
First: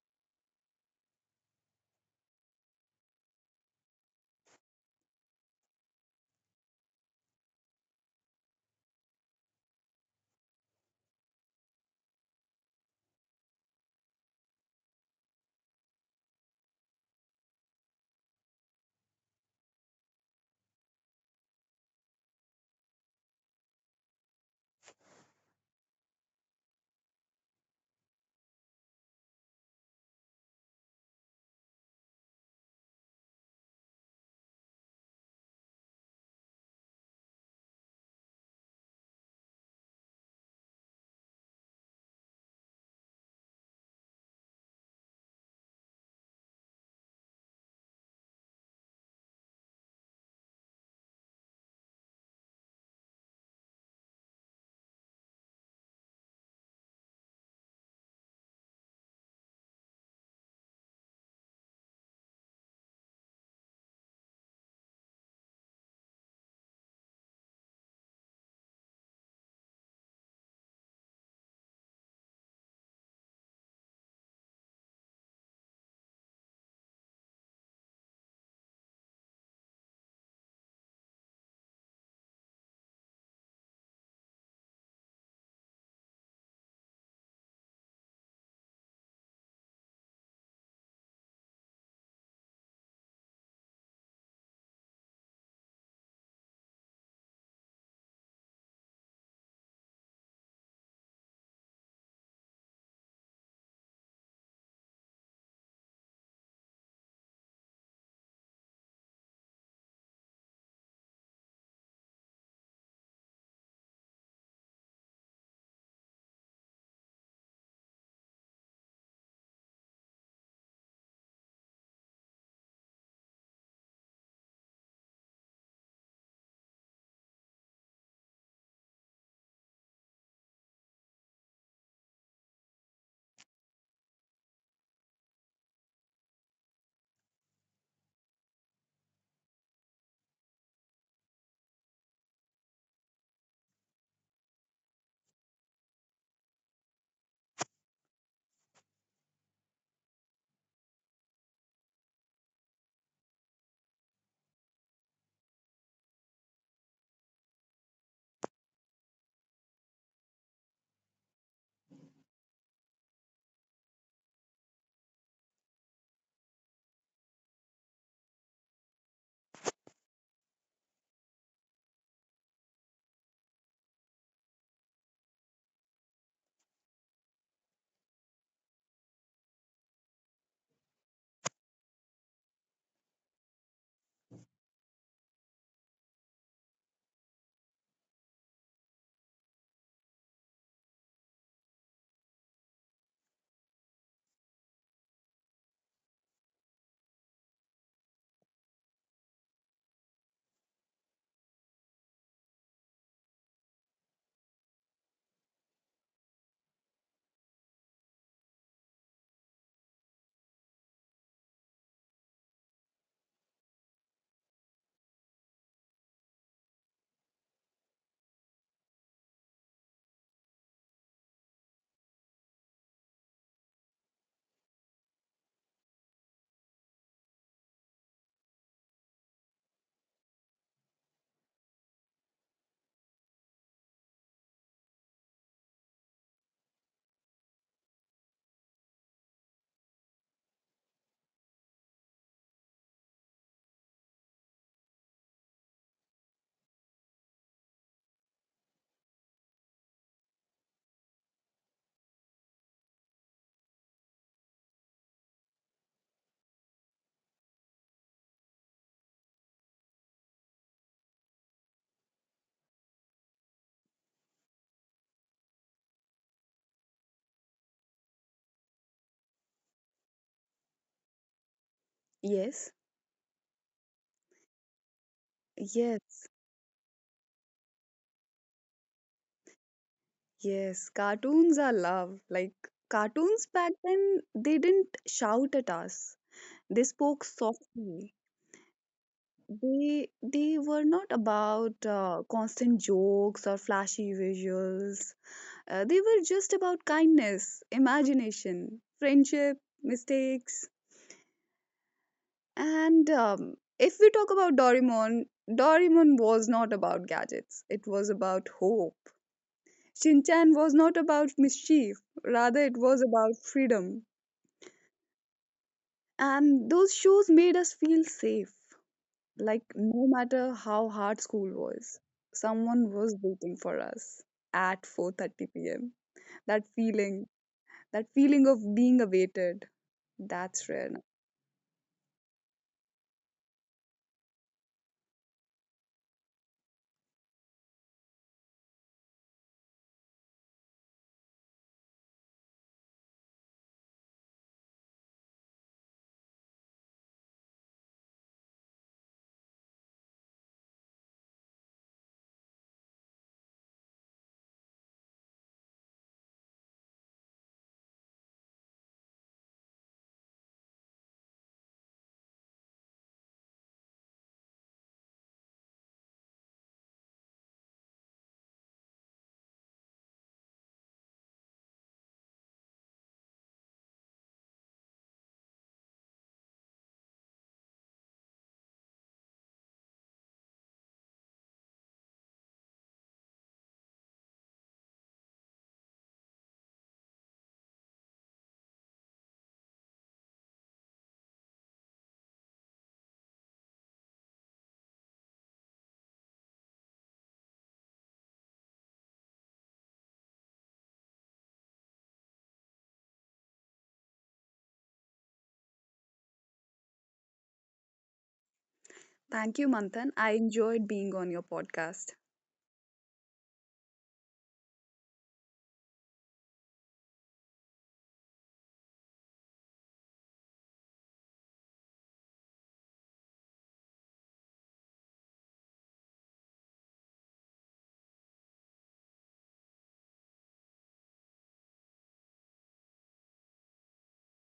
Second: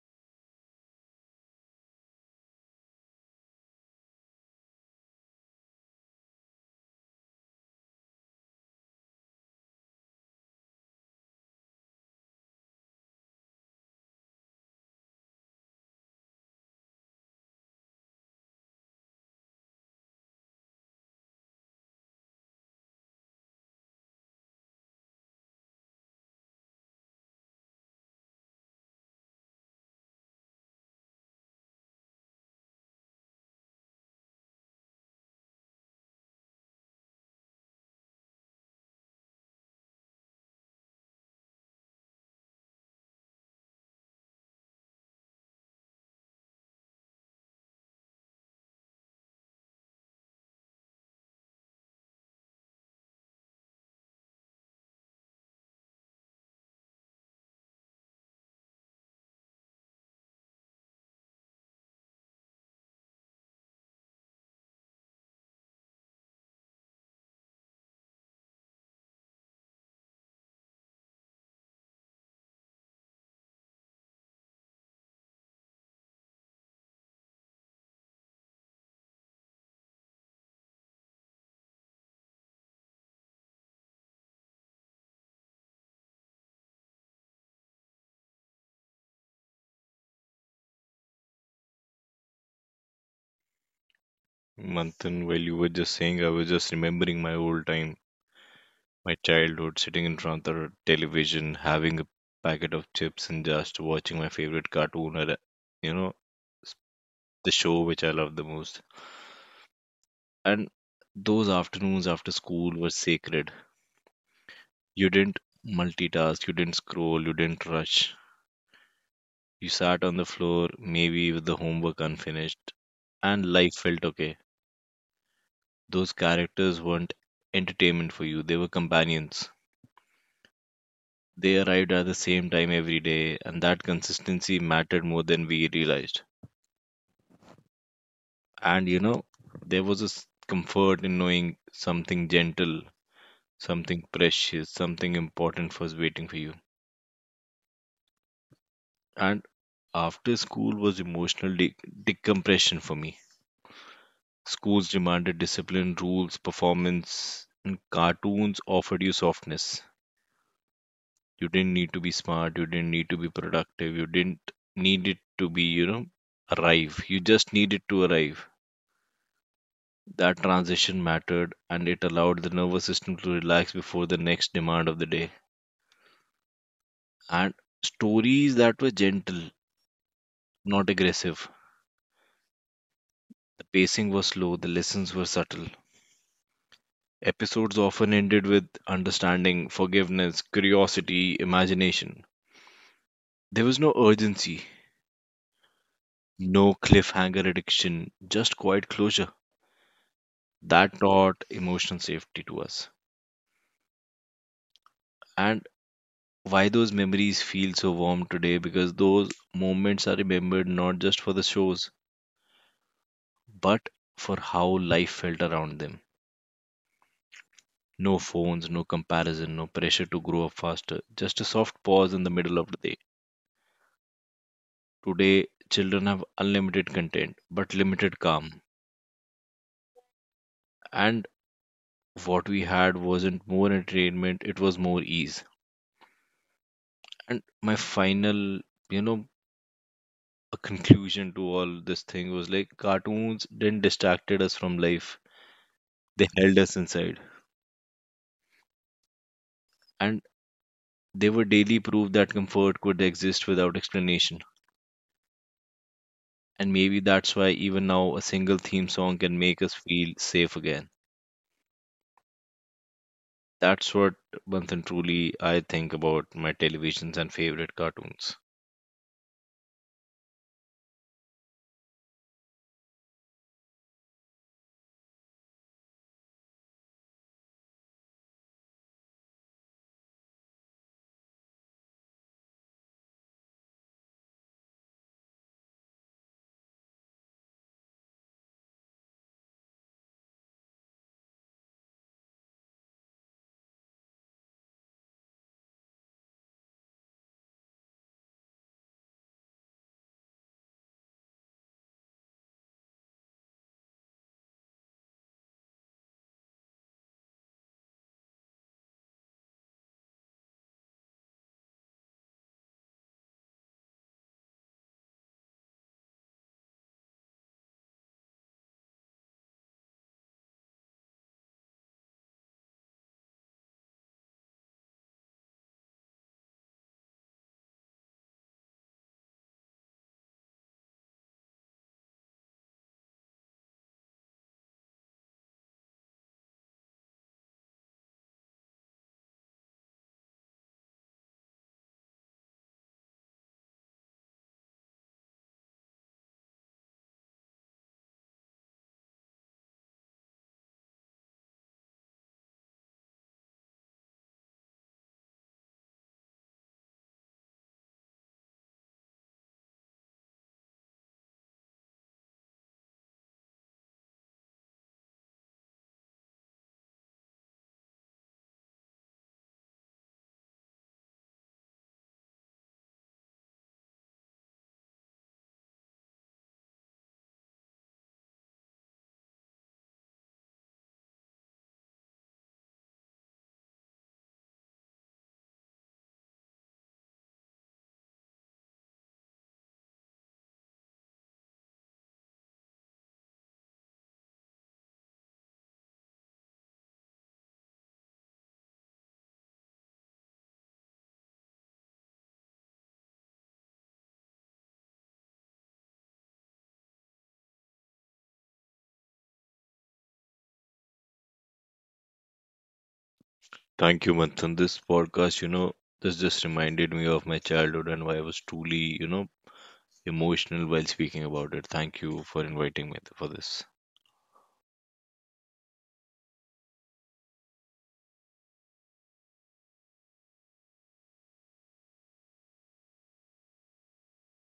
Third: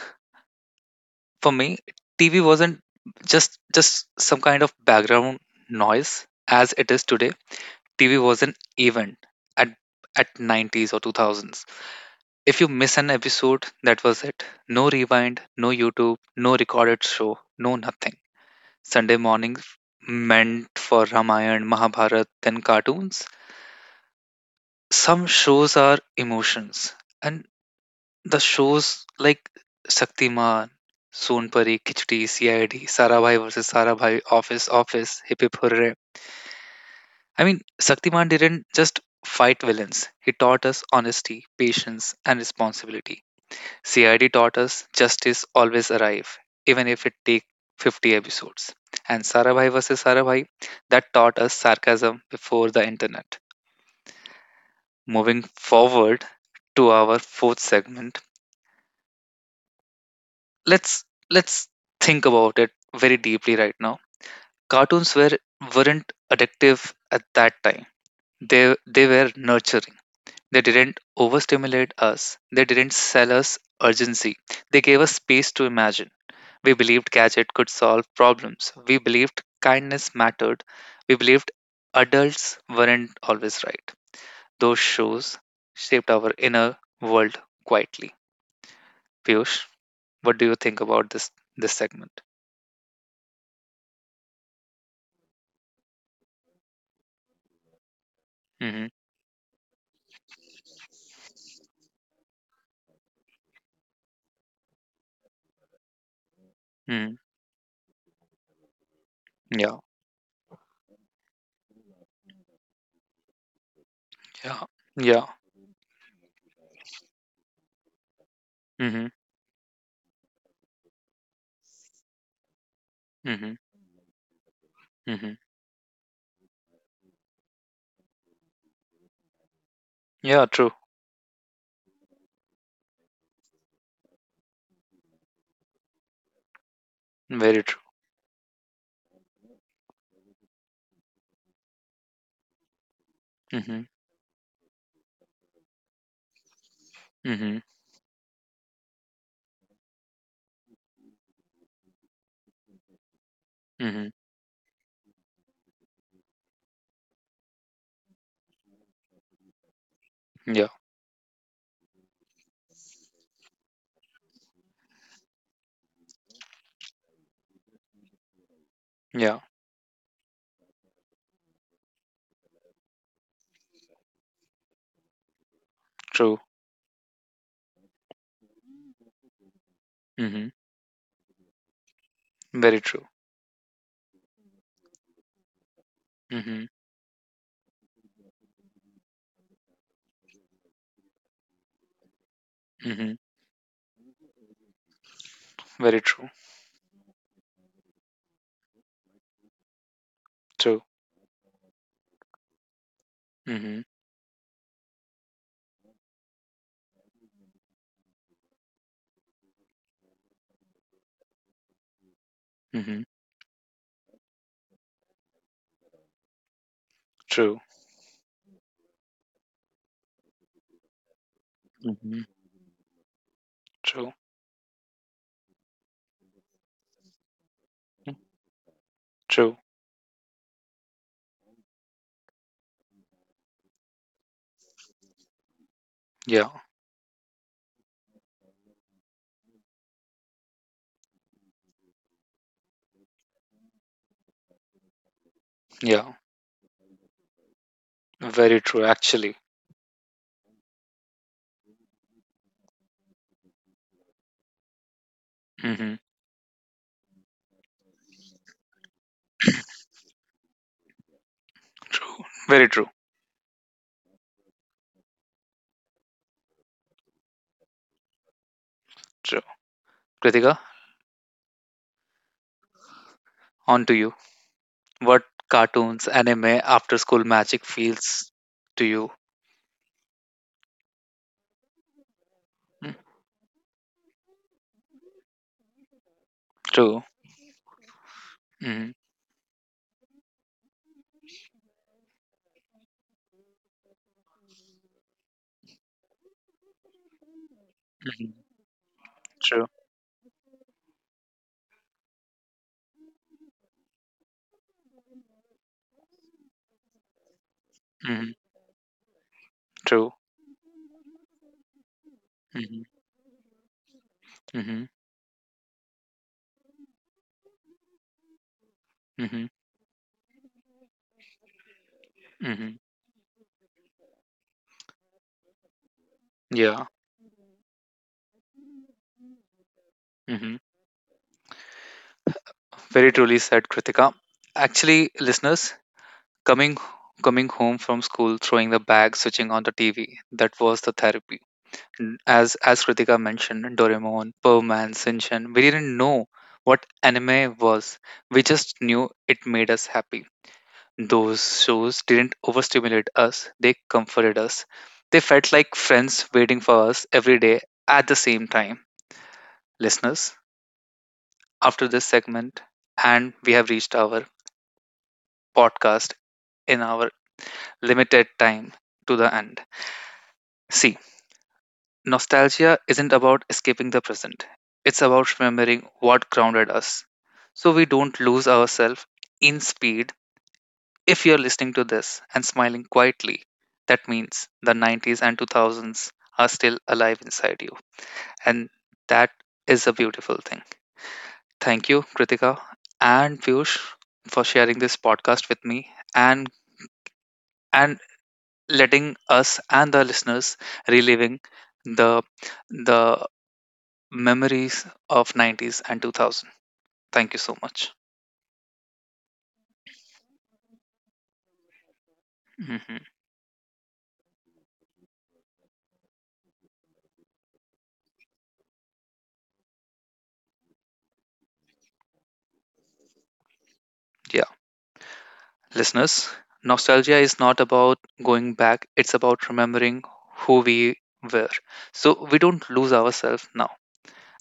Speaker 1: for me, TV wasn't just some kind of background noise as it is today. TV was an event at 90s or 2000s. If you miss an episode, that was it. No rewind, no YouTube, no recorded show, no nothing. Sunday mornings meant for Ramayana, Mahabharat, then cartoons. Some shows are emotions, and the shows like Shaktiman, Sonpari, Kichdi, CID, Sarabhai versus Sarabhai, Office, Office, Hip Hip Hurray. I mean, Shaktiman didn't just fight villains, he taught us honesty, patience, and responsibility. CID taught us justice always arrive, even if it take 50 episodes. And Sarabhai vs. Sarabhai, that taught us sarcasm before the internet. Moving forward to our fourth segment, let's let's think about it very deeply right now. Cartoons weren't addictive at that time. They were nurturing. They didn't overstimulate us. They didn't sell us urgency. They gave us space to imagine. We believed gadget could solve problems. We believed kindness mattered. We believed adults weren't always right. Those shows shaped our inner world quietly. Piyush, what do you think about this segment?
Speaker 2: Manthan, while you were just saying, I was just remembering my old time,
Speaker 1: Hmm.
Speaker 2: my childhood, sitting in front of the television, having a packet of chips and just watching my favorite cartoon or, you know, s-
Speaker 1: Hmm.
Speaker 2: the show which I love the most.
Speaker 1: Yeah,
Speaker 2: And those afternoons after school were sacred.
Speaker 1: yeah,
Speaker 2: You
Speaker 1: yeah.
Speaker 2: didn't multitask, you didn't scroll, you didn't rush.
Speaker 1: Hmm.
Speaker 2: You sat on the floor, maybe with the homework unfinished, and
Speaker 1: Hmm.
Speaker 2: life felt okay.
Speaker 1: Hmm.
Speaker 2: Those characters weren't entertainment for you, they were companions.
Speaker 1: Yeah, true.
Speaker 2: They arrived at the same time every day, and that consistency mattered more than we realized.
Speaker 1: Very true.
Speaker 2: And you know, there was a comfort in knowing something gentle,
Speaker 1: Hmm.
Speaker 2: something precious, something important was waiting for you.
Speaker 1: Hmm.
Speaker 2: And after school was emotional decompression for me.
Speaker 1: Hmm.
Speaker 2: Schools demanded discipline, rules, performance, and cartoons offered you softness.
Speaker 1: Yeah,
Speaker 2: You didn't need to be smart, you didn't need to be productive, you didn't need it to be, you know, arrive. You just needed to arrive.
Speaker 1: yeah,
Speaker 2: That transition mattered and it allowed the nervous system to relax before the next demand of the day.
Speaker 1: true.
Speaker 2: And stories that were gentle,
Speaker 1: Hmm.
Speaker 2: not aggressive.
Speaker 1: Very true.
Speaker 2: The pacing was slow, the lessons were subtle.
Speaker 1: Hmm.
Speaker 2: Episodes often ended with understanding, forgiveness, curiosity, imagination.
Speaker 1: Hmm.
Speaker 2: There was no urgency,
Speaker 1: Very true.
Speaker 2: no cliffhanger addiction, just quiet closure.
Speaker 1: True.
Speaker 2: That taught emotional safety to us.
Speaker 1: Hmm.
Speaker 2: And why those memories feel so warm today because those moments are remembered not just for the shows
Speaker 1: Hmm.
Speaker 2: but for how life felt around them.
Speaker 1: True.
Speaker 2: No phones, no comparison, no pressure to grow up faster, just a soft pause in
Speaker 1: Mm-hmm.
Speaker 2: the middle of the day.
Speaker 1: True.
Speaker 2: Today, children have unlimited content, but limited
Speaker 1: Mm.
Speaker 2: calm.
Speaker 1: True.
Speaker 2: And what we had wasn't more entertainment, it was more ease.
Speaker 1: Yeah.
Speaker 2: And my final, you know, a conclusion to all this thing was like cartoons didn't distracted us from life.
Speaker 1: Yeah.
Speaker 2: They held us inside.
Speaker 1: Very true, actually.
Speaker 2: And they were daily proof that comfort could exist without explanation.
Speaker 1: Hmm.
Speaker 2: And maybe that's why even now a single theme song can make us feel safe again.
Speaker 1: True. Very true.
Speaker 2: That's what Manthan truly I think about my televisions and favorite cartoons.
Speaker 1: True. Kritika,
Speaker 3: Yes,
Speaker 1: on to you. What cartoons,
Speaker 3: yes,
Speaker 1: anime, after school magic feels to you?
Speaker 3: yes. Cartoons are love. Like
Speaker 1: Mm.
Speaker 3: cartoons back then, they didn't shout at us. They
Speaker 1: True.
Speaker 3: spoke softly.
Speaker 1: Hmm.
Speaker 3: They were not about constant jokes or flashy visuals. They were just about kindness,
Speaker 1: Hmm.
Speaker 3: imagination, friendship,
Speaker 1: True.
Speaker 3: mistakes, and if we talk about Doraemon, Doraemon was not about gadgets. It was
Speaker 1: Hmm.
Speaker 3: about hope.
Speaker 1: True.
Speaker 3: Shin was not about mischief, rather it
Speaker 1: Hmm.
Speaker 3: was about freedom.
Speaker 1: Hmm.
Speaker 3: And those shows made us feel safe,
Speaker 1: Hmm.
Speaker 3: like no matter how hard school was,
Speaker 1: Hmm.
Speaker 3: someone was waiting for us at 4:30 p.m. That
Speaker 1: Yeah.
Speaker 3: feeling, that feeling of being awaited,
Speaker 1: Hmm.
Speaker 3: that's rare.
Speaker 1: Very truly said, Kritika. Actually, listeners, coming coming home from school, throwing the bag, switching on the TV, that was the therapy. As Kritika mentioned, Doraemon, Perman, Shinchan, we didn't know what anime was. We just knew it made us happy. Those shows didn't overstimulate us; they comforted us. They felt like friends waiting for us every day at the same time. Listeners, after this segment, and we have reached our podcast in our limited time to the end. See, nostalgia isn't about escaping the present, it's about remembering what grounded us so we don't lose ourselves in speed. If you're listening to this and smiling quietly, that means the 90s and 2000s are still alive inside you. And that is a beautiful thing. Thank you, Kritika and Piyush, for sharing this podcast with me and and letting us and the listeners reliving the the memories of 90s and 2000. Thank you so much.
Speaker 3: Thank you, Manthan. I enjoyed being on your podcast.
Speaker 1: Hmm.
Speaker 2: Thank you, Manthan. This podcast, you know, this just reminded me of my childhood and why I was truly, you know, emotional while speaking about it. Thank you for inviting me for this.
Speaker 1: Yeah. Listeners, nostalgia is not about going back, it's about remembering who we were. So we don't lose ourselves now.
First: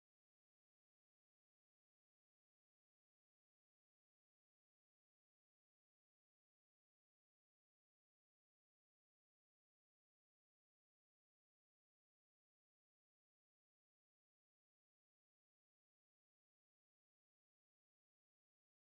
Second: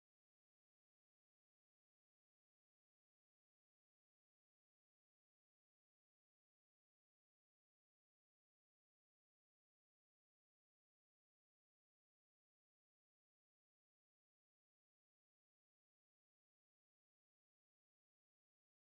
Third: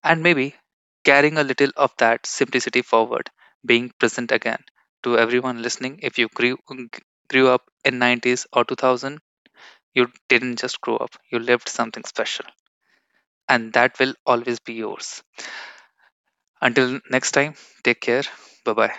Speaker 1: And maybe carrying a little of that simplicity forward, being present again. To everyone listening, if you grew up in 90s or 2000, you didn't just grow up, you lived something special. And that will always be yours. Until next time, take care. Bye bye.